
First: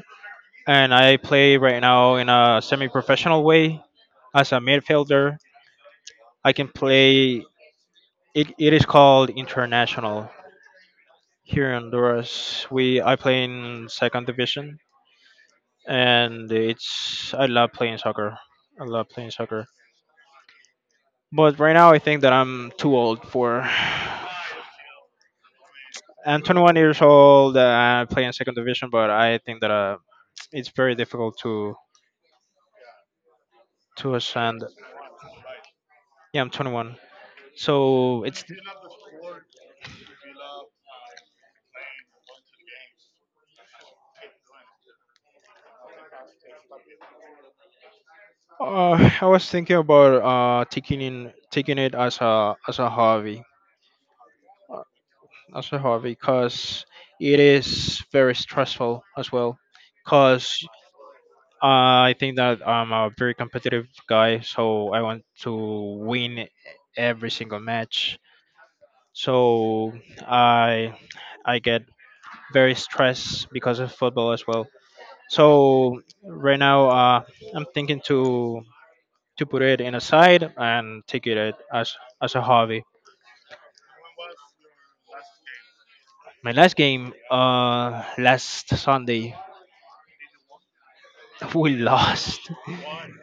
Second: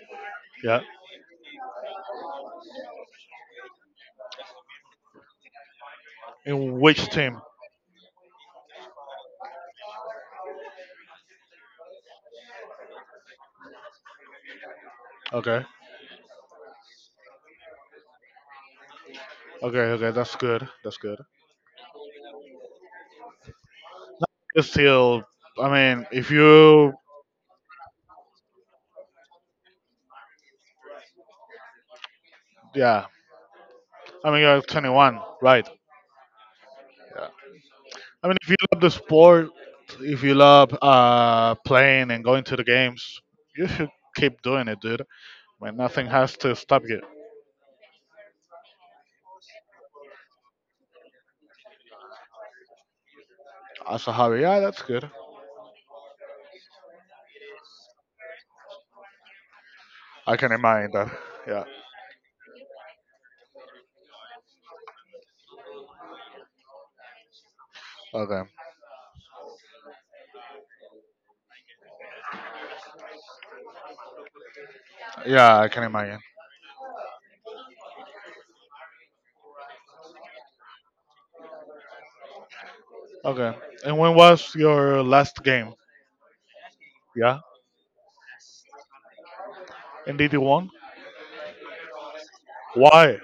Speaker 2: Yeah.
Speaker 1: And I play right now in a semi-professional way as a midfielder. I can
Speaker 2: In which team?
Speaker 1: play. It, it is called international. Here in Honduras, we I play in second division,
Speaker 2: Okay.
Speaker 1: and it's I love playing soccer. I love playing soccer.
Speaker 2: Okay. Okay. That's good. That's good.
Speaker 1: But right now, I think that I'm too old for. [sighs]
Speaker 2: It's still. I mean, if
Speaker 1: I'm twenty-one
Speaker 2: you.
Speaker 1: years old. uh, I play in second division, but I think that uh, it's very difficult to
Speaker 2: Yeah.
Speaker 1: to
Speaker 2: I mean, you're
Speaker 1: ascend.
Speaker 2: twenty-one, right?
Speaker 1: Yeah, I'm twenty-one, so
Speaker 2: I mean,
Speaker 1: it's
Speaker 2: if you love the sport, if you love uh, playing and going to the games, you should keep doing it, dude. I mean, nothing has to stop you.
Speaker 1: Uh, I was thinking about uh taking in taking it as a as a hobby.
Speaker 2: As a hobby, yeah, that's good.
Speaker 1: As a hobby because it is very stressful as well.
Speaker 2: I can
Speaker 1: Because
Speaker 2: imagine that. Yeah.
Speaker 1: I think that I'm a very competitive guy, so I want to win every single match.
Speaker 2: Okay.
Speaker 1: So I I get very stressed because of football as well.
Speaker 2: Yeah, I can
Speaker 1: So
Speaker 2: imagine.
Speaker 1: right now uh, I'm thinking to to put it in aside and take it as as a hobby.
Speaker 2: Okay. And when was your last game?
Speaker 1: My last game
Speaker 2: Yeah.
Speaker 1: uh last Sunday,
Speaker 2: In D D one?
Speaker 1: [laughs] we lost
Speaker 2: Why?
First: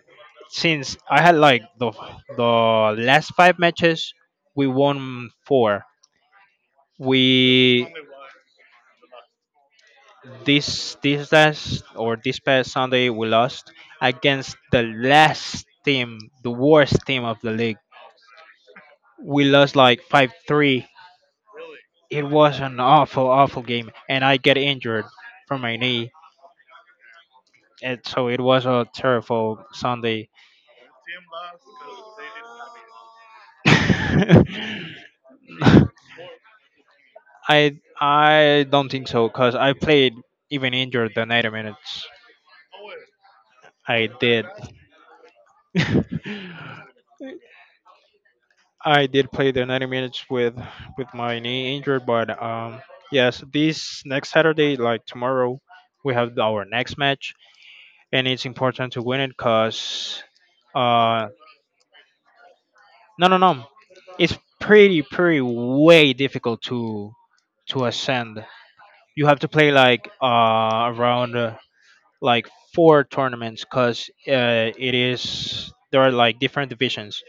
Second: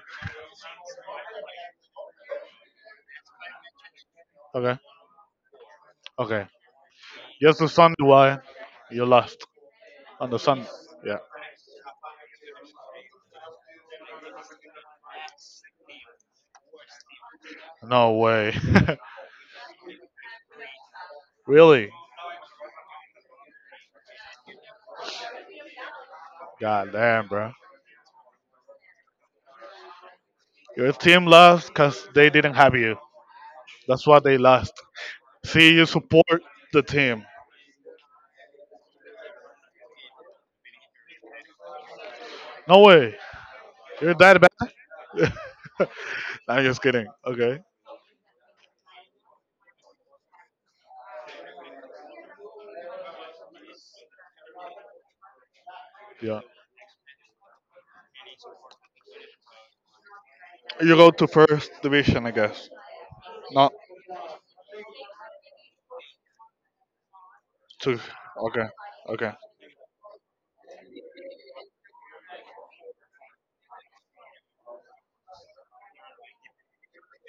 Speaker 1: since I had like the the last five matches, we
Speaker 2: Okay.
Speaker 1: won four.
Speaker 2: Okay. Yes, the
Speaker 1: We
Speaker 2: sun, why? You left. On the sun.
Speaker 1: This
Speaker 2: Yeah.
Speaker 1: this last or this past Sunday we lost against the last team, the worst team of the league.
Speaker 2: No way.
Speaker 1: We lost like five three.
Speaker 2: [laughs] Really?
Speaker 1: It was an awful awful game, and I get injured from my knee,
Speaker 2: God damn, bro.
Speaker 1: and so it was a terrible Sunday.
Speaker 2: Your team lost because they didn't have you. That's why they lost. See, you
Speaker 1: [laughs]
Speaker 2: support the team.
Speaker 1: I I don't think so because I played even injured the ninety minutes.
Speaker 2: No way.
Speaker 1: I
Speaker 2: You're that
Speaker 1: did.
Speaker 2: bad? [laughs]
Speaker 1: [laughs]
Speaker 2: I'm just kidding. Okay.
Speaker 1: I did play the ninety minutes with with my knee injured, but um yes, this next Saturday, like tomorrow, we have
Speaker 2: Yeah.
Speaker 1: our next match, and it's important to win it because
Speaker 2: You go to
Speaker 1: uh
Speaker 2: first division, I guess.
Speaker 1: no no no,
Speaker 2: Not
Speaker 1: it's pretty pretty way difficult to to
Speaker 2: to.
Speaker 1: ascend.
Speaker 2: Okay.
Speaker 1: You
Speaker 2: Okay.
Speaker 1: have to play like uh around like four tournaments because uh, it is there are like different divisions.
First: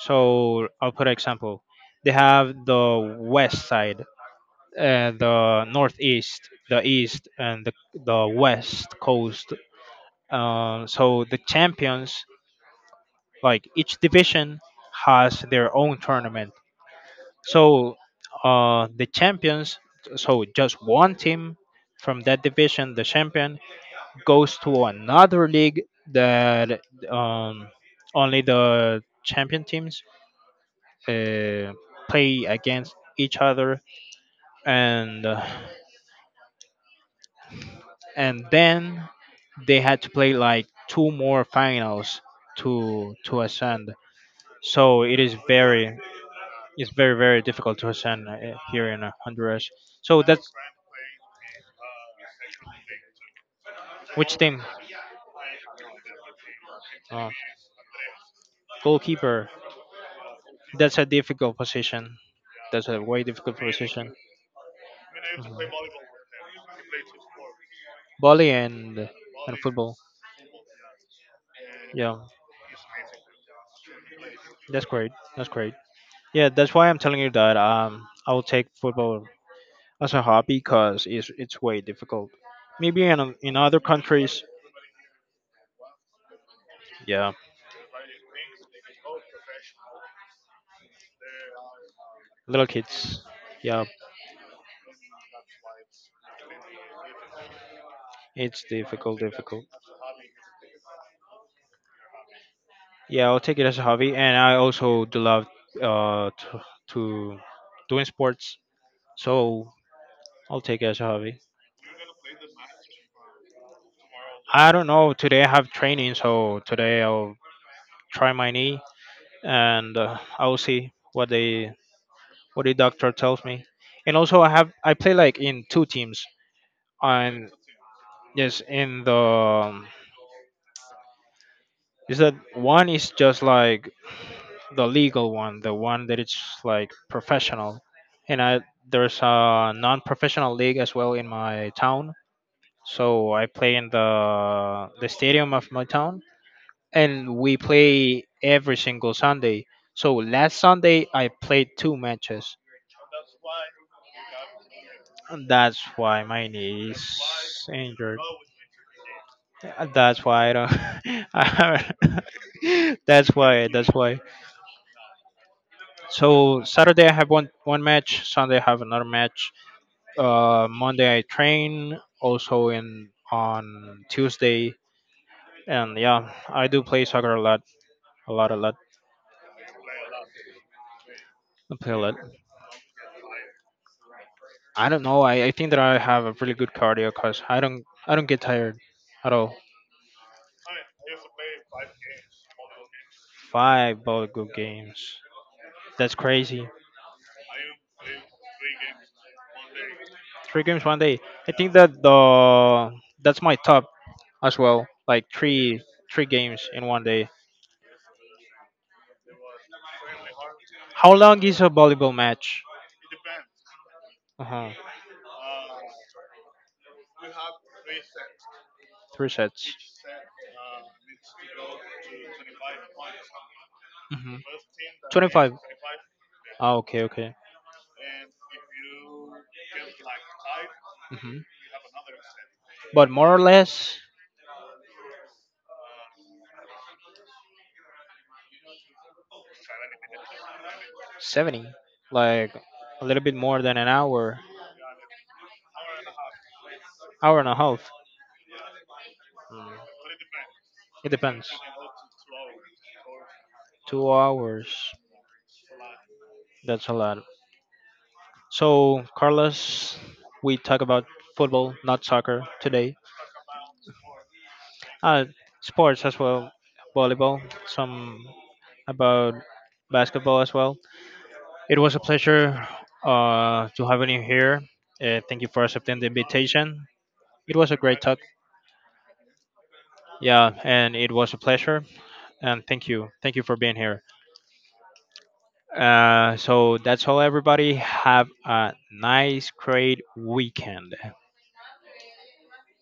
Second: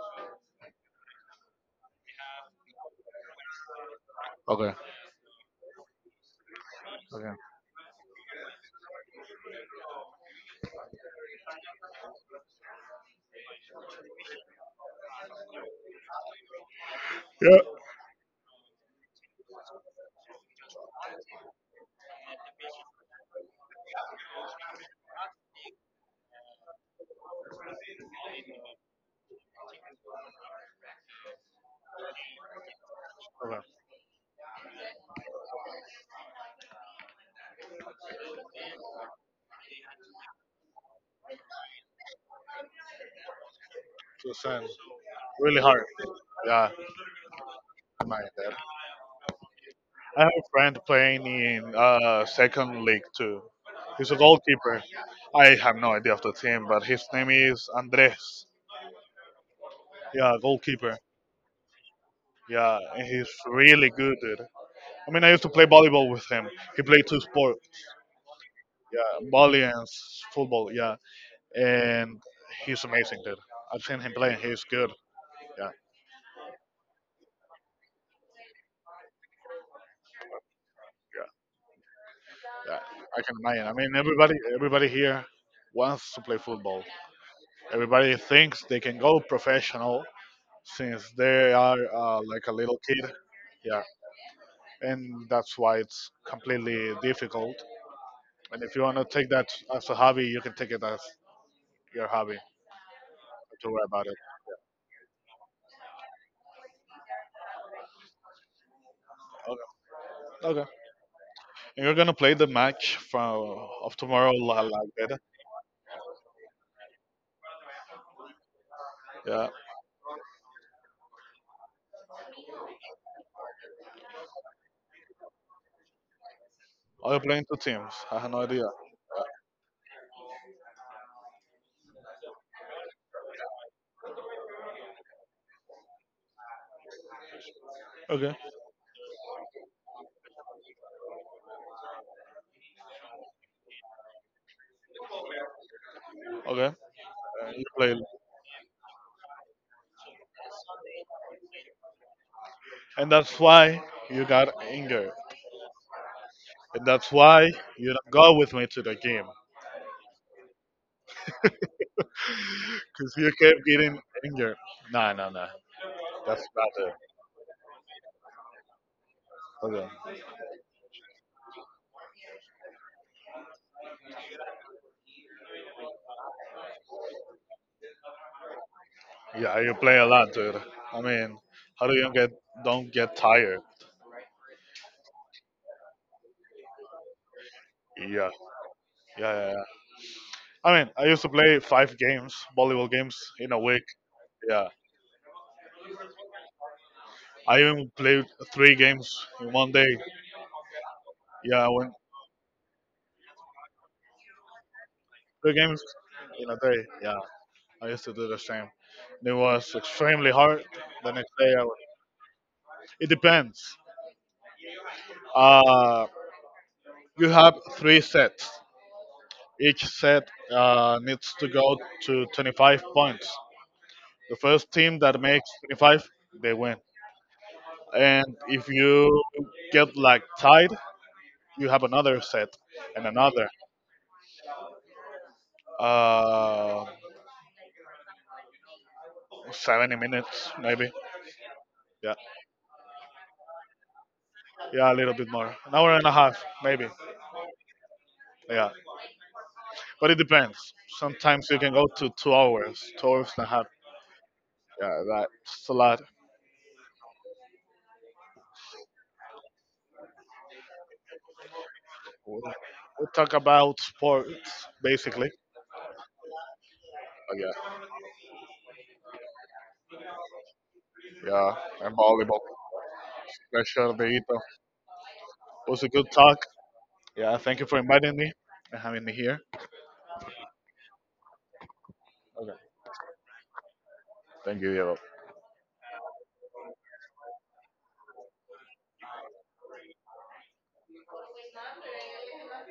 Speaker 1: So I'll put an example. They have the west side,
Speaker 2: Okay.
Speaker 1: uh, the northeast, the east,
Speaker 2: Okay.
Speaker 1: and the the west coast. Uh, so the champions, like each division, has their own tournament.
Speaker 2: Yeah.
Speaker 1: So uh, the champions, so just one team from that division, the champion goes to another league that um, only the champion teams uh, play against each other, and uh, and then they had to play like two more finals to to ascend.
Speaker 2: To send.
Speaker 1: So it is
Speaker 2: Really hard.
Speaker 1: very
Speaker 2: Yeah.
Speaker 1: it's very very difficult to ascend
Speaker 2: mind
Speaker 1: uh, here in uh, Honduras. So
Speaker 2: I have a
Speaker 1: that's
Speaker 2: friend playing in uh second league too. He's a
Speaker 1: Which team?
Speaker 2: goalkeeper. I have no idea of the team, but his
Speaker 1: Uh,
Speaker 2: name is Andres.
Speaker 1: Goalkeeper.
Speaker 2: Yeah,
Speaker 1: That's
Speaker 2: goalkeeper.
Speaker 1: a difficult position.
Speaker 2: Yeah,
Speaker 1: That's a
Speaker 2: and
Speaker 1: way
Speaker 2: he's
Speaker 1: difficult
Speaker 2: really
Speaker 1: position.
Speaker 2: good, dude. I mean, I used to
Speaker 1: Mhm.
Speaker 2: play volleyball with him. He played two sports.
Speaker 1: Volley and
Speaker 2: Yeah,
Speaker 1: and
Speaker 2: volley and
Speaker 1: football.
Speaker 2: s- football. Yeah,
Speaker 1: Yeah,
Speaker 2: and he's amazing, dude. I've seen him play, and he's
Speaker 1: that's
Speaker 2: good.
Speaker 1: great. That's
Speaker 2: Yeah,
Speaker 1: great. Yeah, that's why I'm telling you that um I will take football as a hobby because
Speaker 2: yeah,
Speaker 1: it's it's way difficult.
Speaker 2: yeah.
Speaker 1: Maybe in
Speaker 2: I
Speaker 1: o-
Speaker 2: can
Speaker 1: in
Speaker 2: imagine. I
Speaker 1: other
Speaker 2: mean, everybody,
Speaker 1: countries,
Speaker 2: everybody here wants to play football.
Speaker 1: yeah,
Speaker 2: Everybody thinks they can go professional since they are uh, like a
Speaker 1: little
Speaker 2: little kid.
Speaker 1: kids,
Speaker 2: Yeah,
Speaker 1: yeah,
Speaker 2: and that's why it's completely difficult. And
Speaker 1: it's
Speaker 2: if you want to
Speaker 1: difficult,
Speaker 2: take that
Speaker 1: difficult.
Speaker 2: as a hobby, you can take it as your hobby. Not
Speaker 1: Yeah, I'll take it
Speaker 2: to
Speaker 1: as
Speaker 2: worry
Speaker 1: a
Speaker 2: about
Speaker 1: hobby,
Speaker 2: it.
Speaker 1: and I also do love uh to, to doing sports, so
Speaker 2: Okay.
Speaker 1: I'll
Speaker 2: Okay.
Speaker 1: take it as a hobby.
Speaker 2: And you're gonna play the match from of tomorrow li-
Speaker 1: I don't
Speaker 2: like
Speaker 1: know.
Speaker 2: that.
Speaker 1: Today I have training, so today I'll try my knee,
Speaker 2: Yeah.
Speaker 1: and uh, I will see what the what the doctor tells me. And also, I have I play like in two teams.
Speaker 2: Are you playing
Speaker 1: And
Speaker 2: two teams? I have no
Speaker 1: yes,
Speaker 2: idea.
Speaker 1: in the um, is that one is just like the legal one, the one that it's like professional,
Speaker 2: Okay.
Speaker 1: and I there's a non-professional league as well in my town. So I play in the the stadium of my town,
Speaker 2: Okay.
Speaker 1: and
Speaker 2: And
Speaker 1: we
Speaker 2: you play,
Speaker 1: play every single Sunday. So last Sunday I played two matches,
Speaker 2: and that's why you got injured.
Speaker 1: and that's why my
Speaker 2: And
Speaker 1: knee
Speaker 2: that's
Speaker 1: is
Speaker 2: why you don't
Speaker 1: injured.
Speaker 2: go with me to the game.
Speaker 1: Uh, That's why I don't. [laughs] I haven't- [laughs]
Speaker 2: Cause
Speaker 1: that's
Speaker 2: you kept
Speaker 1: why. That's
Speaker 2: getting
Speaker 1: why.
Speaker 2: injured. No, no, no. That's
Speaker 1: So
Speaker 2: not it.
Speaker 1: Saturday I have one one match. Sunday I have another match.
Speaker 2: Okay.
Speaker 1: Uh, Monday I train. Also in on Tuesday. And yeah, I do play soccer a lot, a lot, a lot.
Speaker 2: Yeah, you play a lot, dude. I mean,
Speaker 1: I
Speaker 2: how
Speaker 1: play
Speaker 2: do
Speaker 1: a
Speaker 2: you
Speaker 1: lot.
Speaker 2: get don't get tired?
Speaker 1: I don't know. I, I think that I have a really good cardio because I don't
Speaker 2: Yeah,
Speaker 1: I don't
Speaker 2: yeah,
Speaker 1: get tired at
Speaker 2: yeah.
Speaker 1: all.
Speaker 2: Yeah. I mean, I used to play five games, volleyball games in a week.
Speaker 1: Five ball good
Speaker 2: Yeah,
Speaker 1: games. That's crazy.
Speaker 2: I even played three games in one day.
Speaker 1: Three games one day. I
Speaker 2: Yeah,
Speaker 1: think
Speaker 2: when
Speaker 1: that the that's my top as well. Like
Speaker 2: three
Speaker 1: three
Speaker 2: games
Speaker 1: three
Speaker 2: in a
Speaker 1: games
Speaker 2: day.
Speaker 1: in one
Speaker 2: Yeah,
Speaker 1: day.
Speaker 2: I used to do the same. It was extremely hard. The
Speaker 1: How
Speaker 2: next
Speaker 1: long
Speaker 2: day,
Speaker 1: is
Speaker 2: I
Speaker 1: a
Speaker 2: was,
Speaker 1: volleyball match?
Speaker 2: it depends.
Speaker 1: Uh-huh.
Speaker 2: Uh, you have three sets.
Speaker 1: Three sets.
Speaker 2: Each set uh, needs to go to twenty-five points.
Speaker 1: Hmm.
Speaker 2: The first team that makes
Speaker 1: twenty-five.
Speaker 2: twenty-five, they
Speaker 1: Ah,
Speaker 2: win.
Speaker 1: okay, okay.
Speaker 2: And if you get like tied,
Speaker 1: Hmm.
Speaker 2: you have another set and
Speaker 1: But more or
Speaker 2: another.
Speaker 1: less
Speaker 2: Uh, seventy minutes, maybe.
Speaker 1: seventy.
Speaker 2: Yeah,
Speaker 1: Like a little bit more than an hour,
Speaker 2: yeah, a little bit more. An hour and a half, maybe.
Speaker 1: hour and a half.
Speaker 2: Yeah,
Speaker 1: Mm,
Speaker 2: but it depends.
Speaker 1: it
Speaker 2: Sometimes
Speaker 1: depends.
Speaker 2: you can go to two hours, two hours and a half.
Speaker 1: Two hours.
Speaker 2: Yeah, that's a lot.
Speaker 1: That's a lot. So, Carlos, we talk about football, not
Speaker 2: We
Speaker 1: soccer today.
Speaker 2: we talk about sports,
Speaker 1: Uh,
Speaker 2: basically.
Speaker 1: Sports as well, volleyball, some about basketball as well.
Speaker 2: Yeah,
Speaker 1: It was
Speaker 2: and
Speaker 1: a pleasure
Speaker 2: my
Speaker 1: uh, to
Speaker 2: pleasure,
Speaker 1: having you
Speaker 2: Deito.
Speaker 1: here. Uh, thank you for
Speaker 2: It was a
Speaker 1: accepting the
Speaker 2: good talk.
Speaker 1: invitation.
Speaker 2: Yeah,
Speaker 1: It
Speaker 2: thank you
Speaker 1: was a
Speaker 2: for
Speaker 1: great
Speaker 2: inviting
Speaker 1: talk.
Speaker 2: me and having me here.
Speaker 1: Yeah, and it was a pleasure. And thank you. Thank you for being here.
Speaker 2: Thank you, Diego.
Speaker 1: Uh, so that's all, everybody. Have a nice, great weekend.